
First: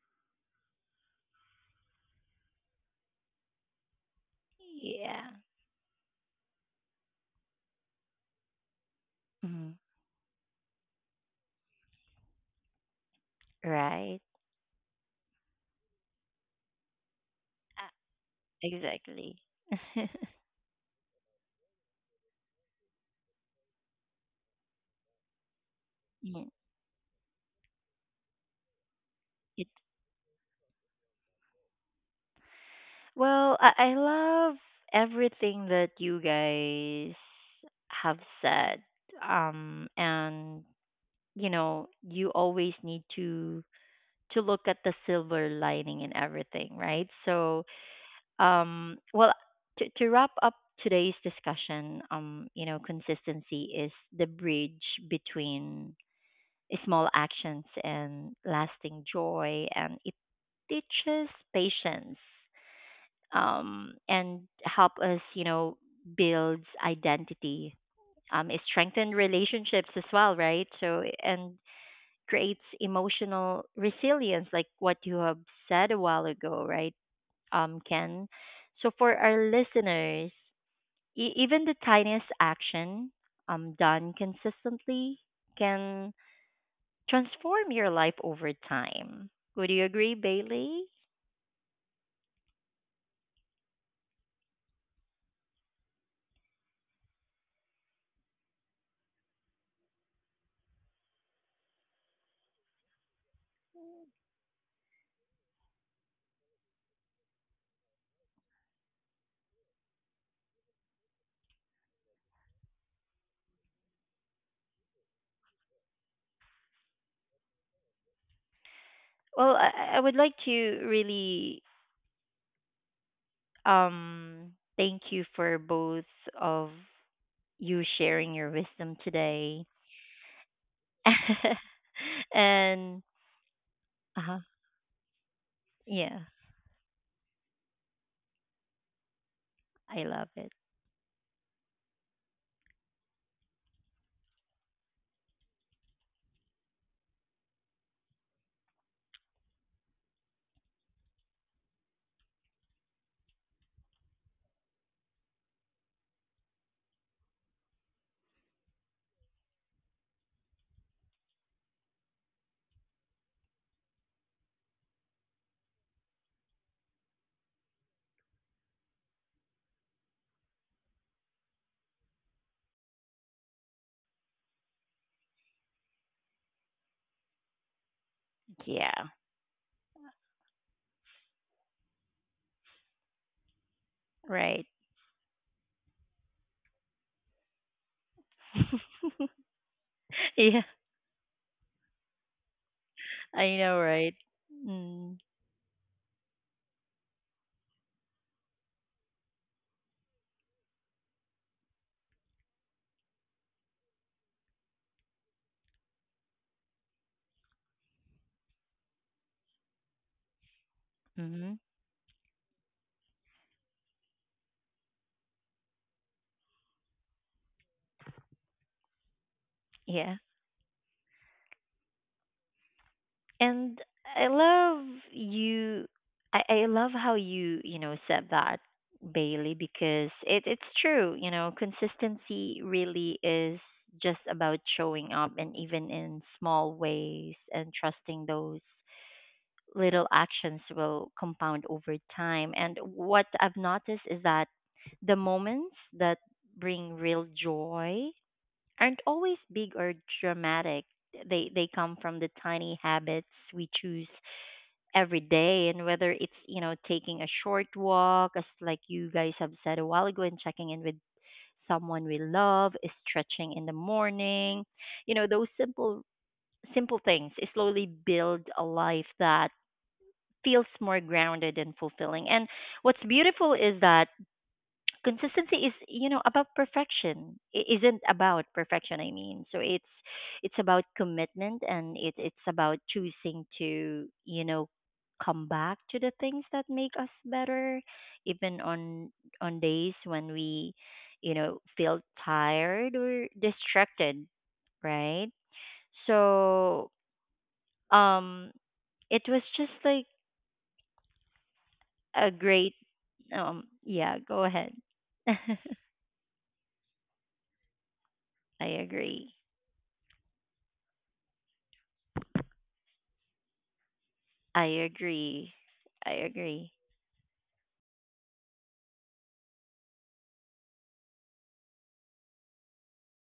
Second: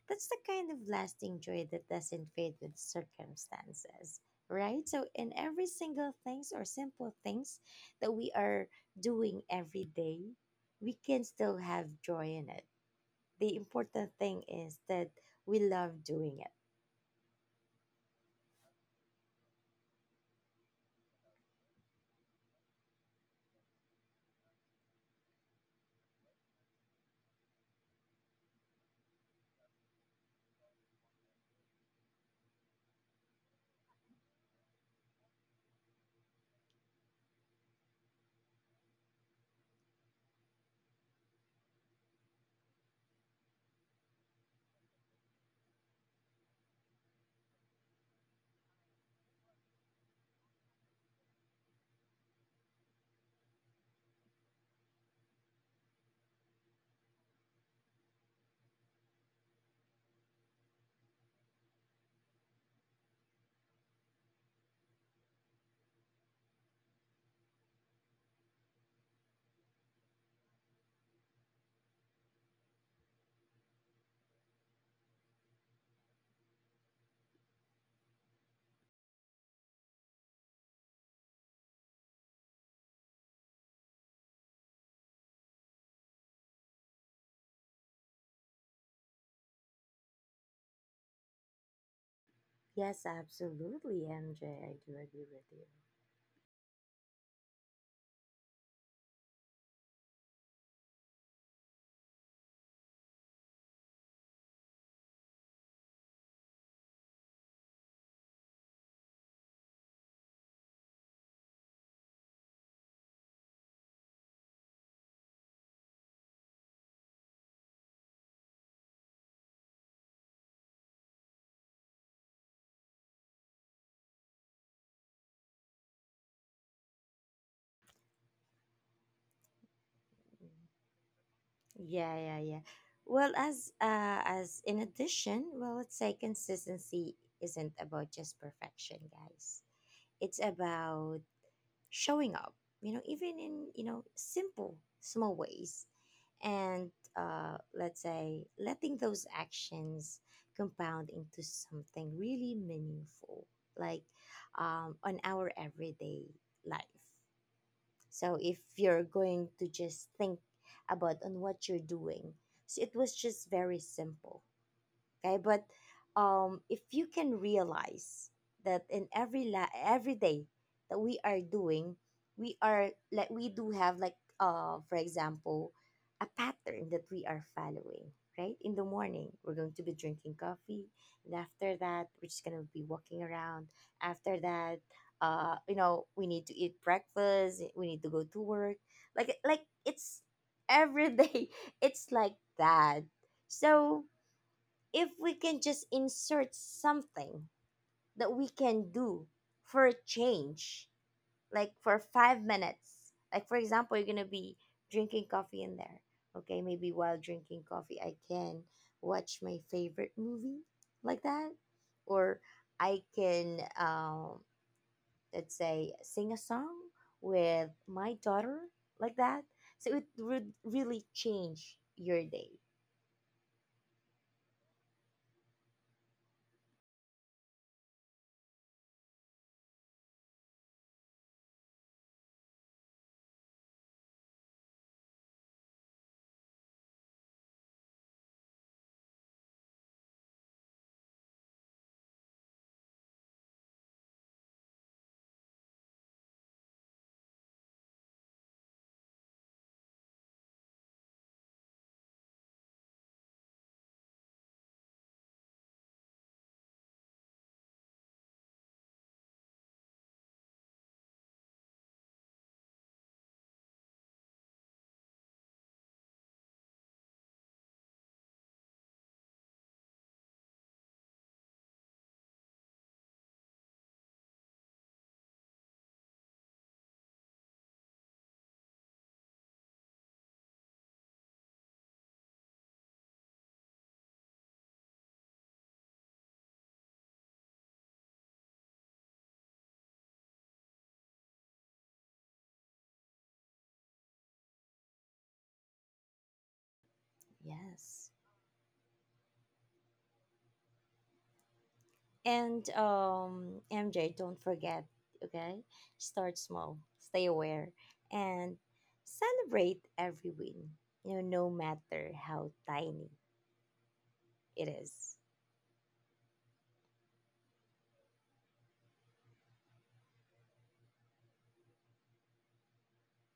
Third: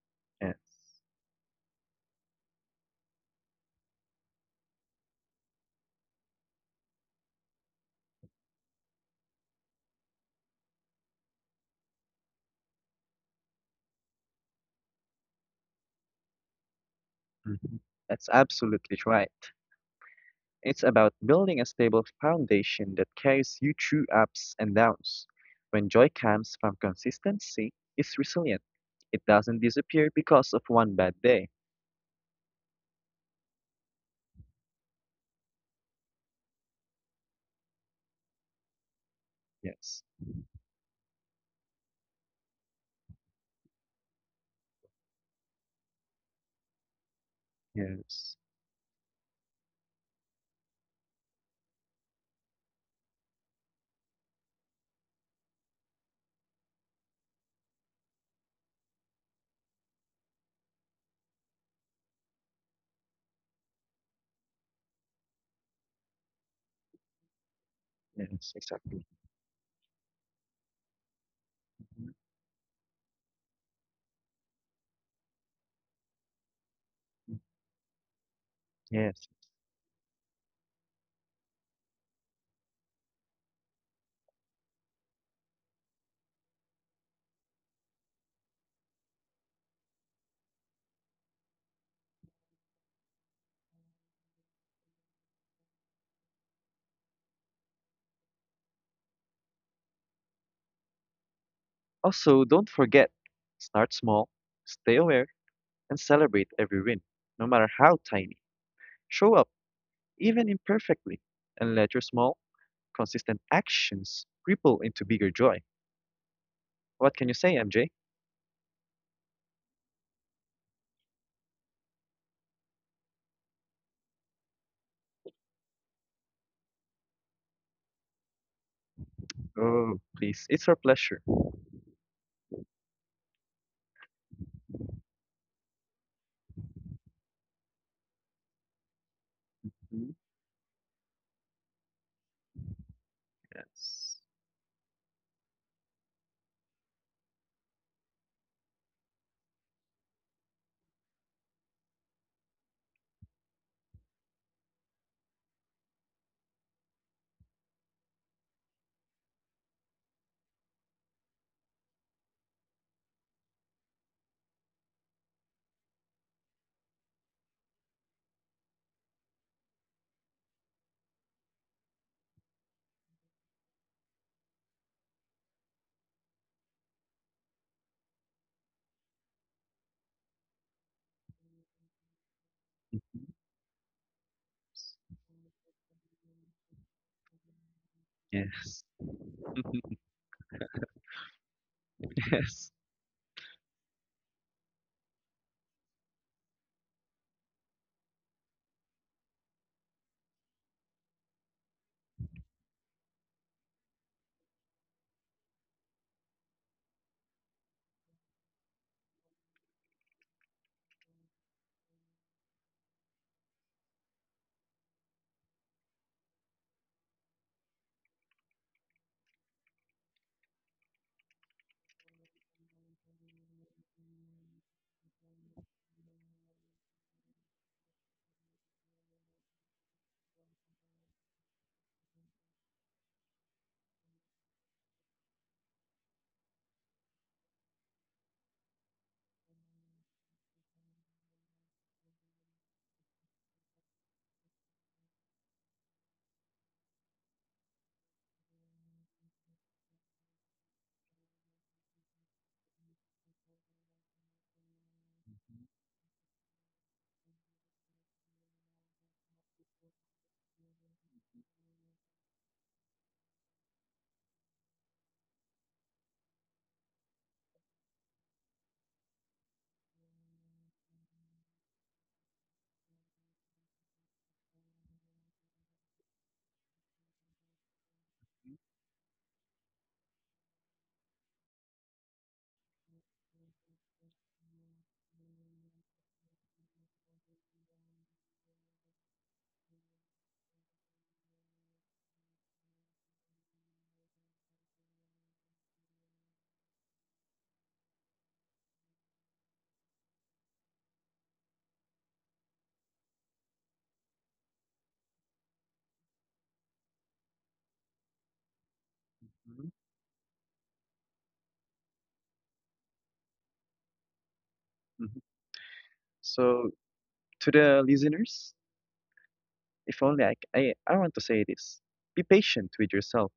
That's the kind of yes. lasting joy that doesn't fade with circumstances, right? So, Yeah. in every single things or simple things that we are doing Hmm. every day, we can still have joy in it. The important Right. thing is that we love doing it. Mhm. Uh, That's absolutely right. Exactly. It's about building a stable foundation that carries you through ups and downs. When joy Yeah. comes from consistency, it's resilient. It doesn't It. disappear because of one bad day. Well, I love everything that you guys have said. Yes, And you know, you always need to look at the silver lining in everything, right? So, yes, well, to wrap up today's discussion, you know, consistency is the bridge between small actions and lasting joy, and it teaches patience, and help us, you know, build identity. Yes, It exactly. strengthens relationships as well, right? So, and creates emotional resilience, like what you have said a while ago, right, Mhm. Ken? So for Yes, our listeners, even the tiniest action, done consistently can transform your life over time. Would you agree, Bailey? Yes, absolutely, MJ. I do agree with you. also, don't forget, start small, stay aware, and celebrate every win, no matter how tiny. Show up, even imperfectly, and let your small, consistent actions ripple into bigger joy. What can you say, MJ? Well, I would like to really, thank you for both of you sharing your wisdom today. Oh, please. Mm. It's our pleasure. Yeah, yeah, yeah. And Well, as uh, uh as in addition, well, let's say yeah, consistency isn't about just perfection, guys. I Mhm. love It's it. about showing up, you know, even in, you know, Yes. simple small ways, and let's say letting those actions compound into something really meaningful, like on our everyday life. So if you're going to just think about on what you're doing, so it was just very simple, okay, but if you can realize that in every every day that we are doing, we are like we do have like for example a pattern that we are following, right? In the Yeah, morning we're going to be drinking coffee, and after that we're just going to be walking around, after right. that you know we need to eat breakfast, we need to go to work, Yes. like it's Yeah, every day it's like Yes. that. I know, So right? if Mm-hmm. we can just insert something that we can do for a change, like for 5 minutes, like for example, you're gonna be drinking coffee in there. Okay, maybe while drinking coffee, I can watch my favorite movie, like that, Mm-hmm. or I can, let's say, sing a song with my daughter, like that. So it Yeah. would really change your day. And I love you. I love how you, you know, said that, Bailey, because it's true. You know, consistency really is just about showing up, and even in small ways, and trusting those little actions will compound over time. And what I've noticed is that the moments that bring real joy aren't always big or dramatic. They come from the tiny habits we choose every day, and whether it's, you know, taking a short walk, as like you guys have said a while ago, and checking in with someone we love, stretching in the morning. You know, those simple things slowly build a life that feels more grounded and fulfilling. And what's beautiful is that consistency is, you know, about perfection. It isn't about perfection, I mean. So it's about commitment, and it's about choosing to, you know, come back to the things that make us better, even on days when we, you know, feel tired or distracted, right? So, Yes. um it was just like a And great, MJ, yeah, don't go ahead. forget, I okay? Start small, stay aware, and agree. Mhm, celebrate every win, you know, no matter how tiny it I is. mhm. agree. I So agree. to the listeners, if only I, c- I want to say this. Be patient with yourself.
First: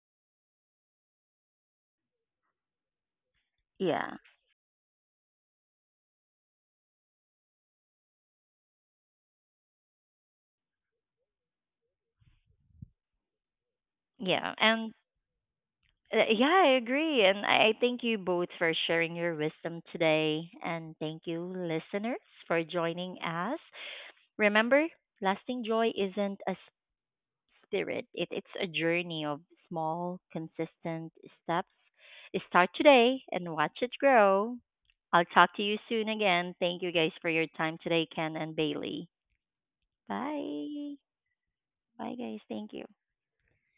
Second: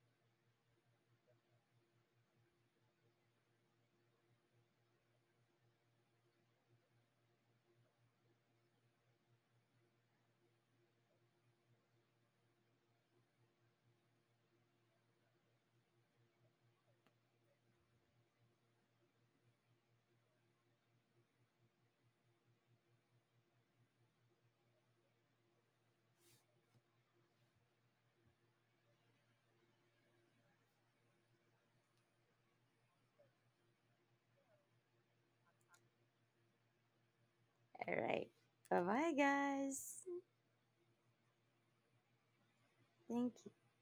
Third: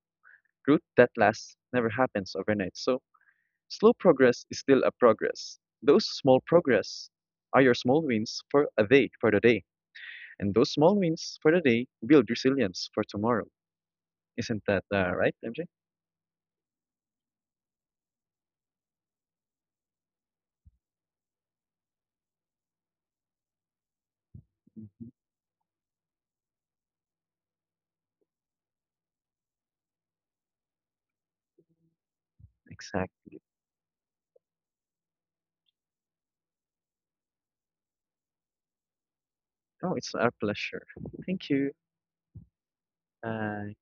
Growth that lasts never happens overnight. So slow Yeah. progress is still a progress. Those small progress are your small wins for a day for the day. And those small wins for the day build resilience for tomorrow. Yeah. Isn't that And right, MJ? Yeah, I agree. And I thank you both for sharing your wisdom today. And thank you, listeners, for joining us. Remember, lasting joy isn't a spirit, it's a journey of small, consistent steps. Start Exact. today and watch it grow. I'll talk to you soon again. Thank you guys for your time All today, right. Ken and Bye Bailey. bye, guys. Oh, it's our pleasure. Bye. Thank you. Bye, guys. Thank you. Thank Bye.